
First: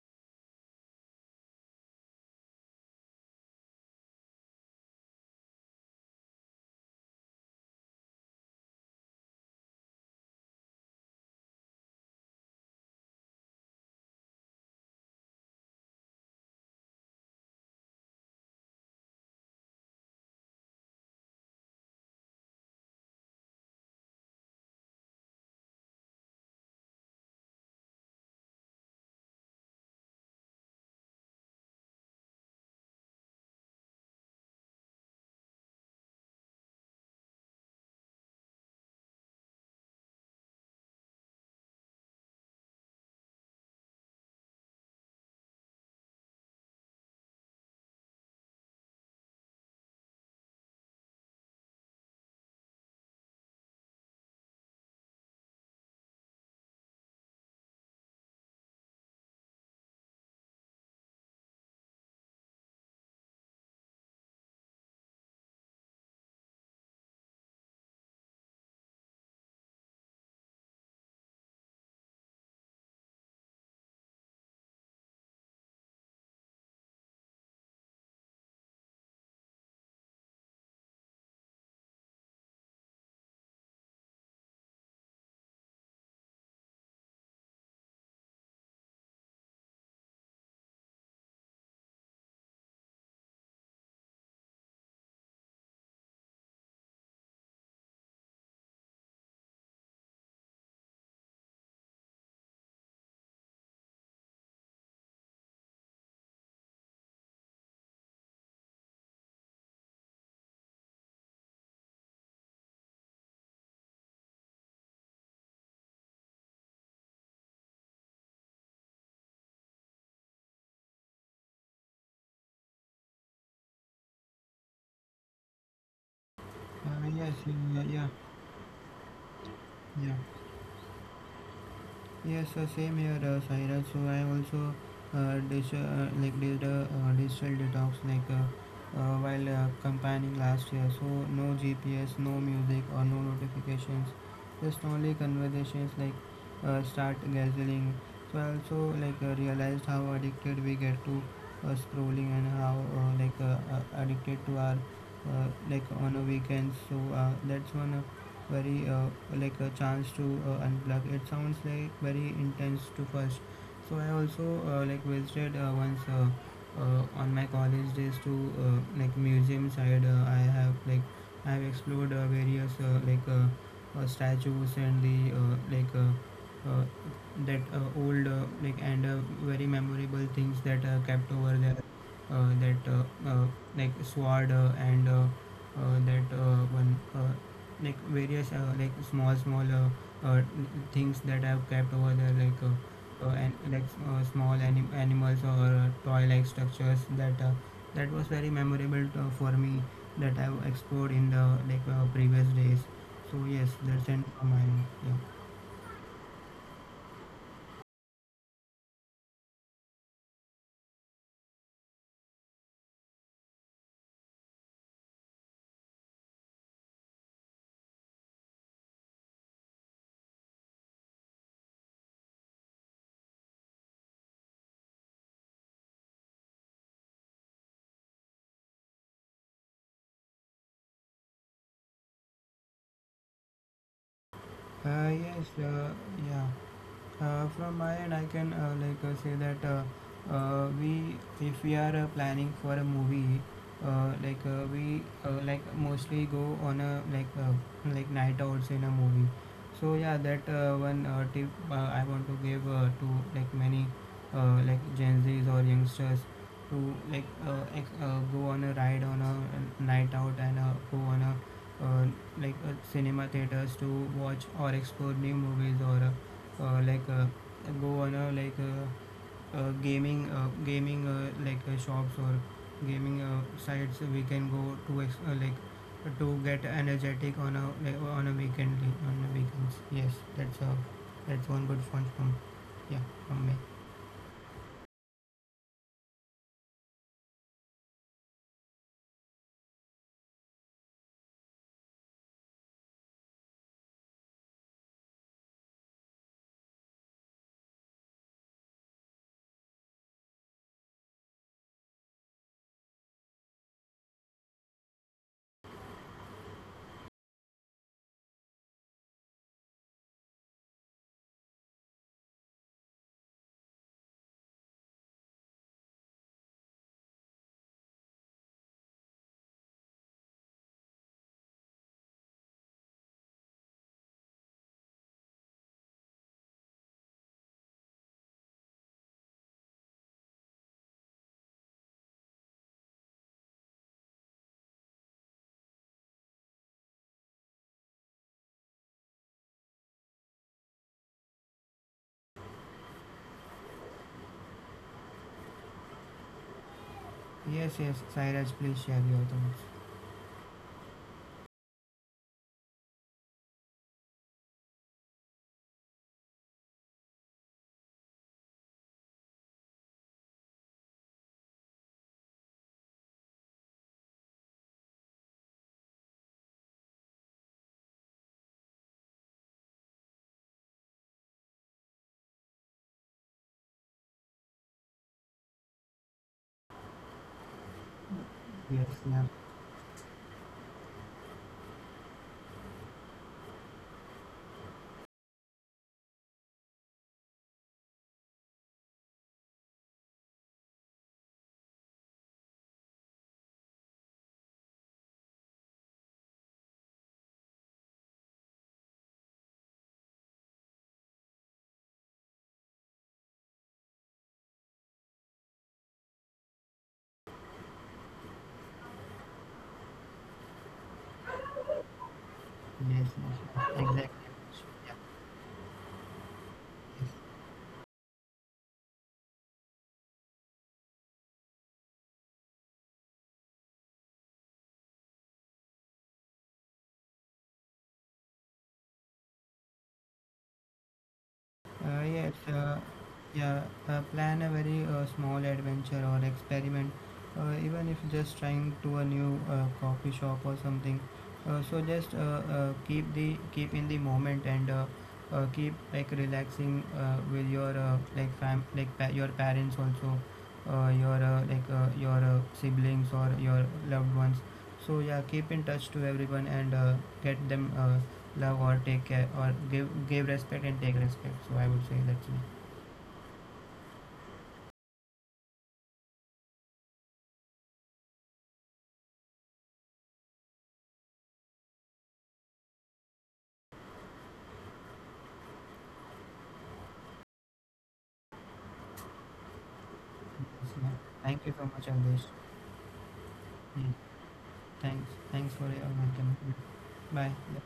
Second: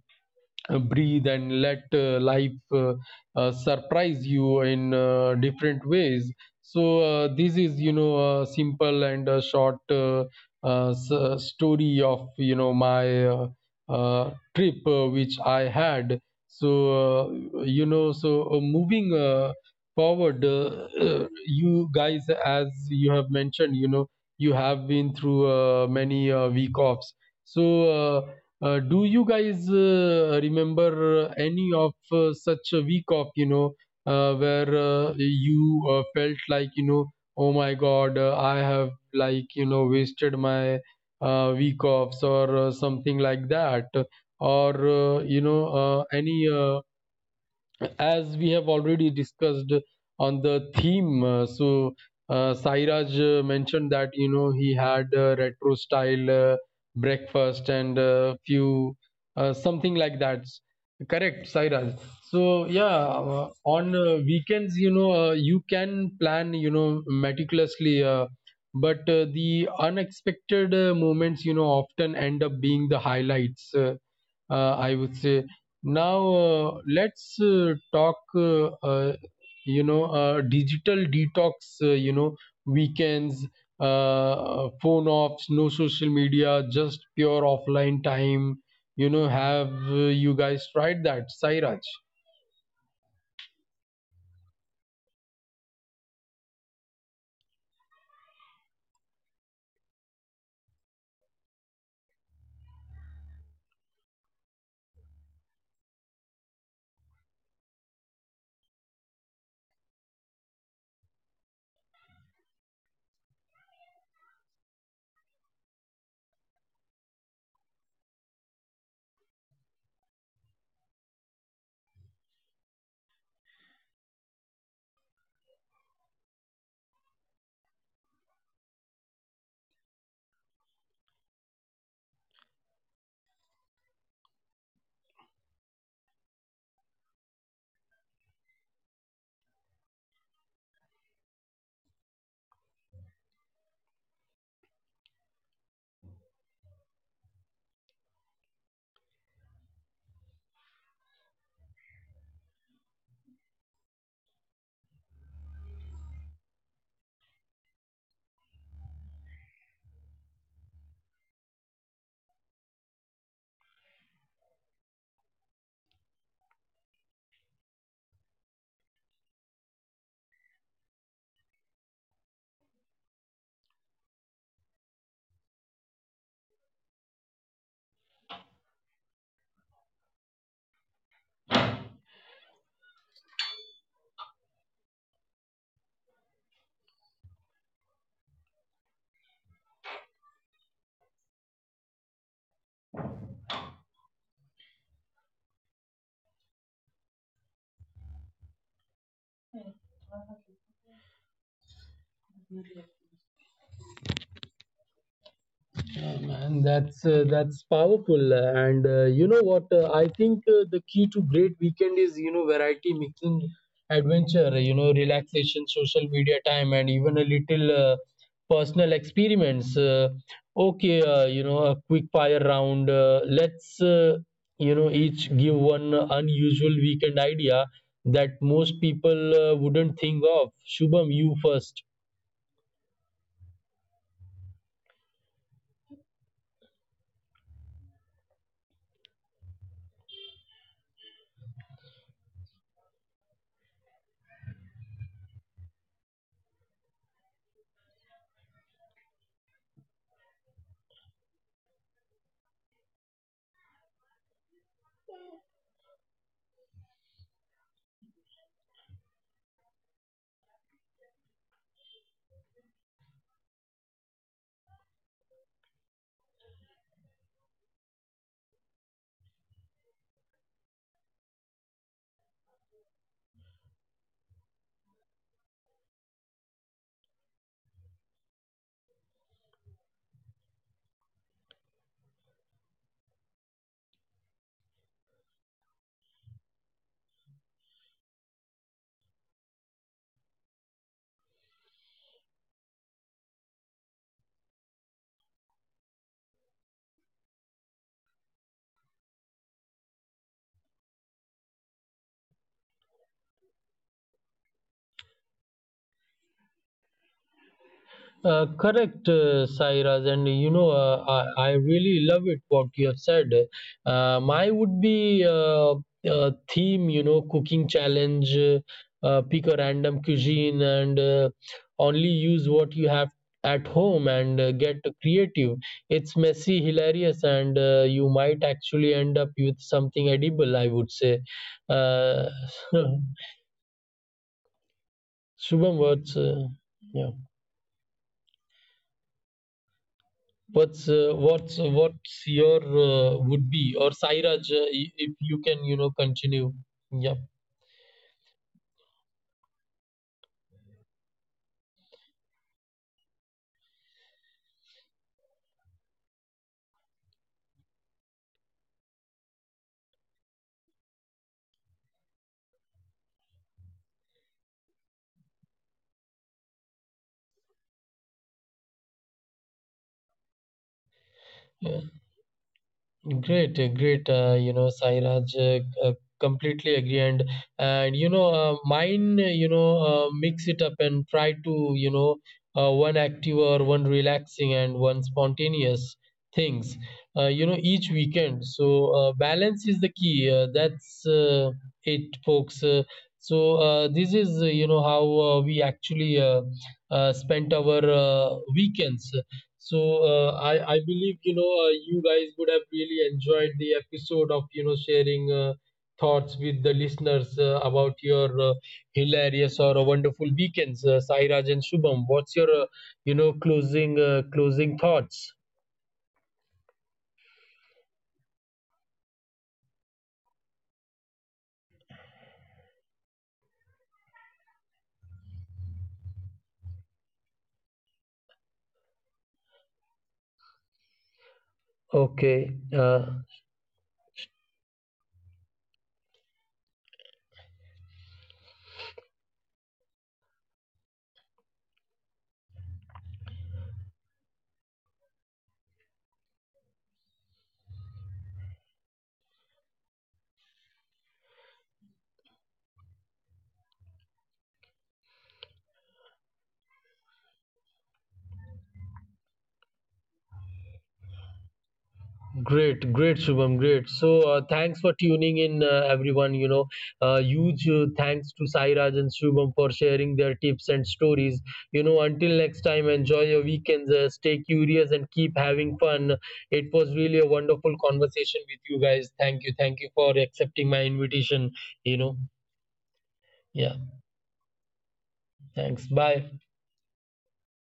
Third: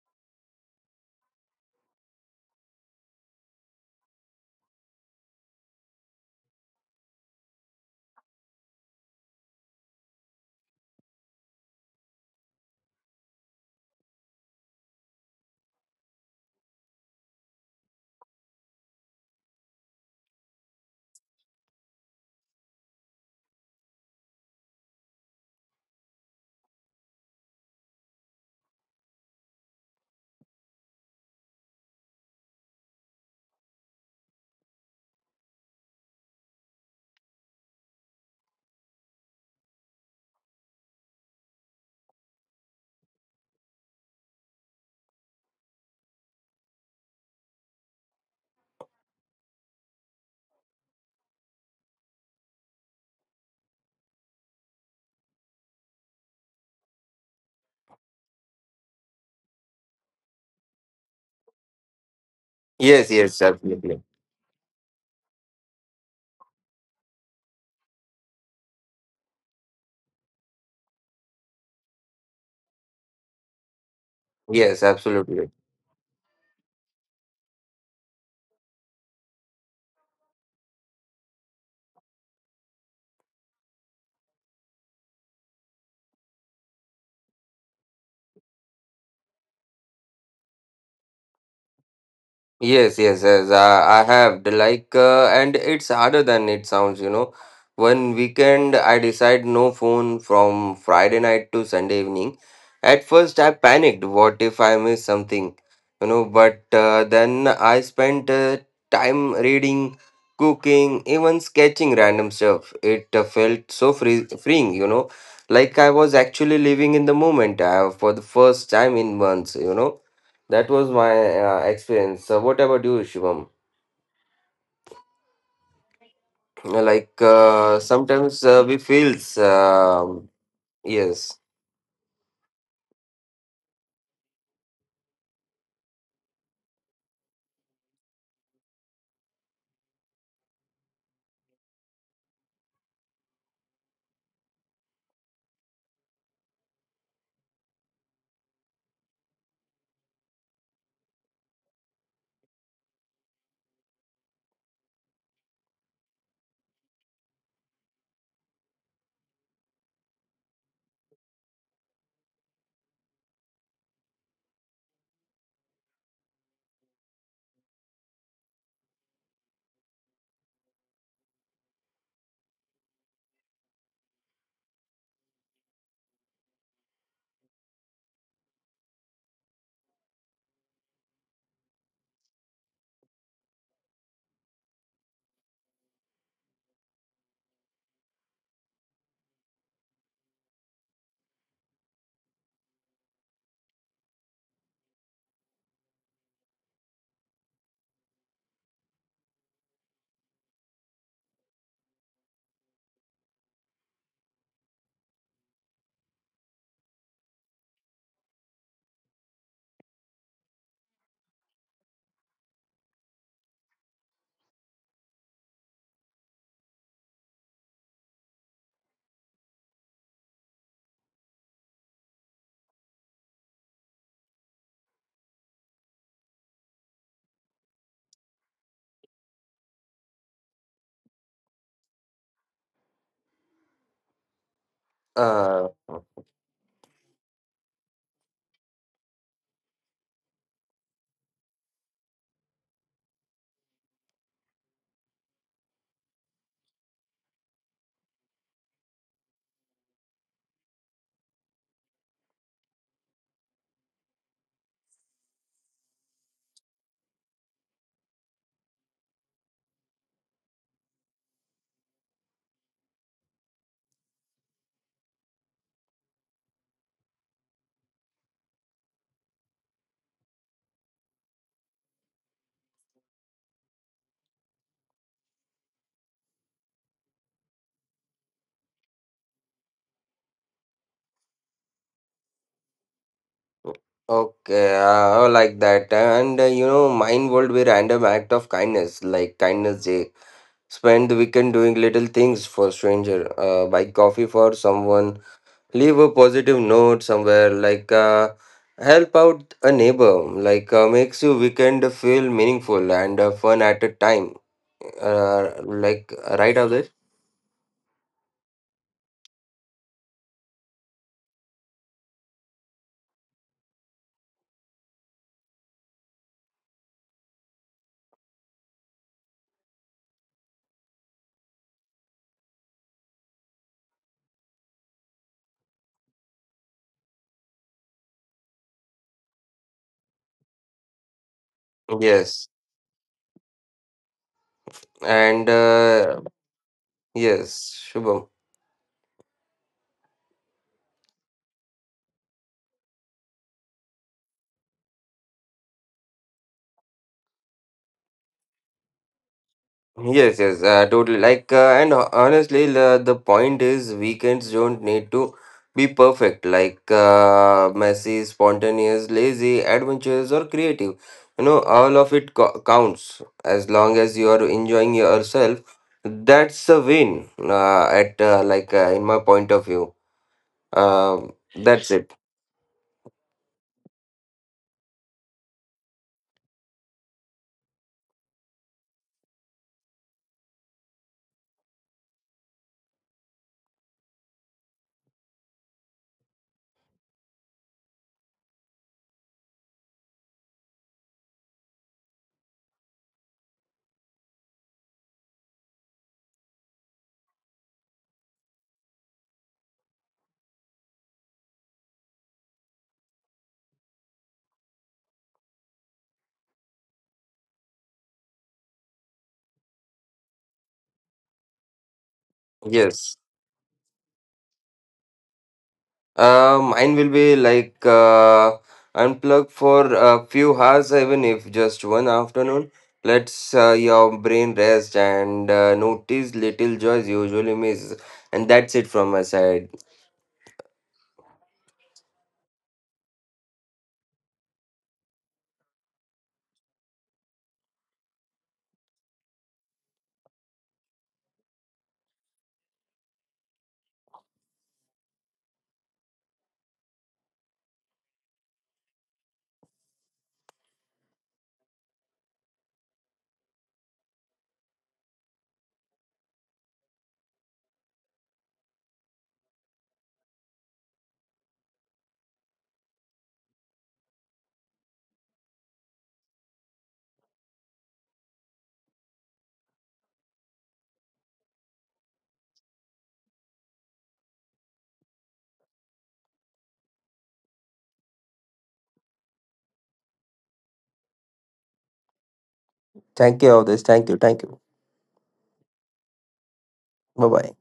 A: uh, breathe, and let life surprise you in different ways. So this is, you know, a simple and a short story of, you know, my trip which I had. So you know, so moving forward, [CLEARS THROAT] you guys, as you have mentioned, you know, you have been through many week offs. So uh, do you guys remember any of such a week off, you know, where you felt like, you know, oh my God, I have, like, you know, wasted my week offs or something like that? Or, you know, any as we have already discussed on the theme. So Sairaj mentioned that, you know, he had retro style breakfast and few something like that, correct Sairaj? So yeah,
B: Yes, yes,
A: on
B: absolutely.
A: weekends, you know, you can plan, you know, meticulously, but the unexpected moments, you know, often end up being the highlights,
B: Yes,
A: I would say.
B: absolutely.
A: Now, let's talk, you know, digital detox, you know, weekends, phone offs, no social media, just pure offline time. You know, have you guys tried that, Sairaj?
B: Yes, yes, yes. I have the like, and it's harder than it sounds. You know, one weekend I decide no phone from Friday night to Sunday evening. At first, I panicked. What if I miss something? You know, but then I spent time reading, cooking, even sketching random stuff. It felt so freeing. You know, like I was actually living in the moment for the first time in months. You know that was my experience. What about you, Shivam?
C: uh,
B: Like
C: yes uh, yeah
B: sometimes we feels
C: yeah
B: yes.
C: Yes, same here, Saira. So I also like did a digital detox like while campaigning last year. So no GPS, no music, or no notifications. Just only conversations like start gathering. So I also like realized how addicted we get to scrolling and how addicted to our like on the weekends. So that's one. Very like a chance to unplug. It sounds like very intense to first. So I also like visited once on my college days to like museum side. I have explored various statues and the uh, that old like and very memorable things that are kept over there, that uh, like sword and that one like various like small small uh, things that I've kept over there like and like small animals or toy like structures that that was very memorable to, for me, that I've explored in the previous days. So yes, that's end from mine. Yeah.
A: Oh, man, that's powerful, and you know what? I think the key to great weekend is, you know, variety, mixing adventure, you know, relaxation, social media time, and even a little personal experiments. Okay, you know, a quick fire round. Let's, you know, each give one unusual weekend idea that most people wouldn't think of. Shubham, you first.
C: Uh, yes.
B: Uh,
C: Uh, yeah. From my end, I can say that we, if we are planning for a movie, we like mostly go on a like night outs in a movie. So yeah, that one tip I want to give to like many like Gen Zs or youngsters to like go on a ride on a night out and go on a uh, cinema theaters to watch or explore new movies or. Like go on a like gaming gaming like shops or gaming sites we can go to like to get energetic on a like, on a weekend, on the weekends. Yes, that's a, that's one good fun from, yeah, from me.
B: Okay, I like that. And you know, mine would be random act of kindness, like kindness day. Spend the weekend doing little things for stranger. Buy coffee for someone. Leave a positive note somewhere. Like help out a neighbor. Like makes your weekend feel meaningful and fun at a time. uh, like right of this.
A: Correct, Sairaj, and you know, I really love it what you have said. My would be a theme, you know, cooking challenge, pick a random cuisine and only use what you have at home and get creative. It's messy, hilarious, and you might actually end up with something edible, I would say. Uh,
B: Yes,
A: [LAUGHS]
B: and
A: Shubham words, yeah.
B: yes, Shubham.
A: What's what's what's your, would be? Or Sairaj, if you can, you know, continue. Yep.
C: Yes, yes, Sairaj, please share your thoughts.
B: Yes, yes, totally, like, and honestly, the point is weekends don't need to be perfect. Like messy, spontaneous, lazy, adventurous, or creative, you know, all of it counts as long as you are enjoying yourself. That's a win at, like, in my point of view. Um, that's it.
A: Great, great. You know, Sairaj, completely agree. And you know,
C: Yes.
A: mine,
C: Yeah.
A: you know, mix it up and try to, you know, one active or one relaxing and one spontaneous things. You know, each weekend. So balance is the key. That's it, folks. So this is, you know, how we actually spent our weekends. So I believe, you know, you guys would have really enjoyed the episode of, you know, sharing thoughts with the listeners about your hilarious or wonderful weekends, Sairaj and Shubham. What's your, you
C: Yes,
B: Yes.
A: know,
C: yes,
A: closing,
C: exactly.
A: closing thoughts?
B: Mine will be like unplug for a few hours, even if just one afternoon. Let's your brain rest and notice little joys usually miss. And that's it from my side.
C: Uh, yes,
A: Okay.
C: uh,
A: Uh,
C: yeah, Plan a very small adventure or experiment, even if just trying to a new coffee shop or something. So just keep the keep in the moment and keep like relaxing with your your parents also, your siblings or your loved ones. So yeah, keep in touch to everyone and get them. Love or take care or give respect and take respect. So I would say that's it.
A: Great, great, Shubham, great. So, thanks for tuning in, everyone. You know, huge thanks to Sairaj and Shubham for sharing their tips and stories. You know, until next time, enjoy your weekends, stay curious, and keep having fun. It was really a wonderful conversation with you guys. Thank you for accepting my invitation.
C: Thank you so
A: You
C: much,
A: know,
C: Aldesh.
B: Thank you
A: yeah,
B: all
C: Yeah.
B: this. Thank you. Thank you.
C: Thanks. Thanks for
A: thanks.
C: your
A: Bye.
C: welcome.
B: Bye bye.
C: Bye.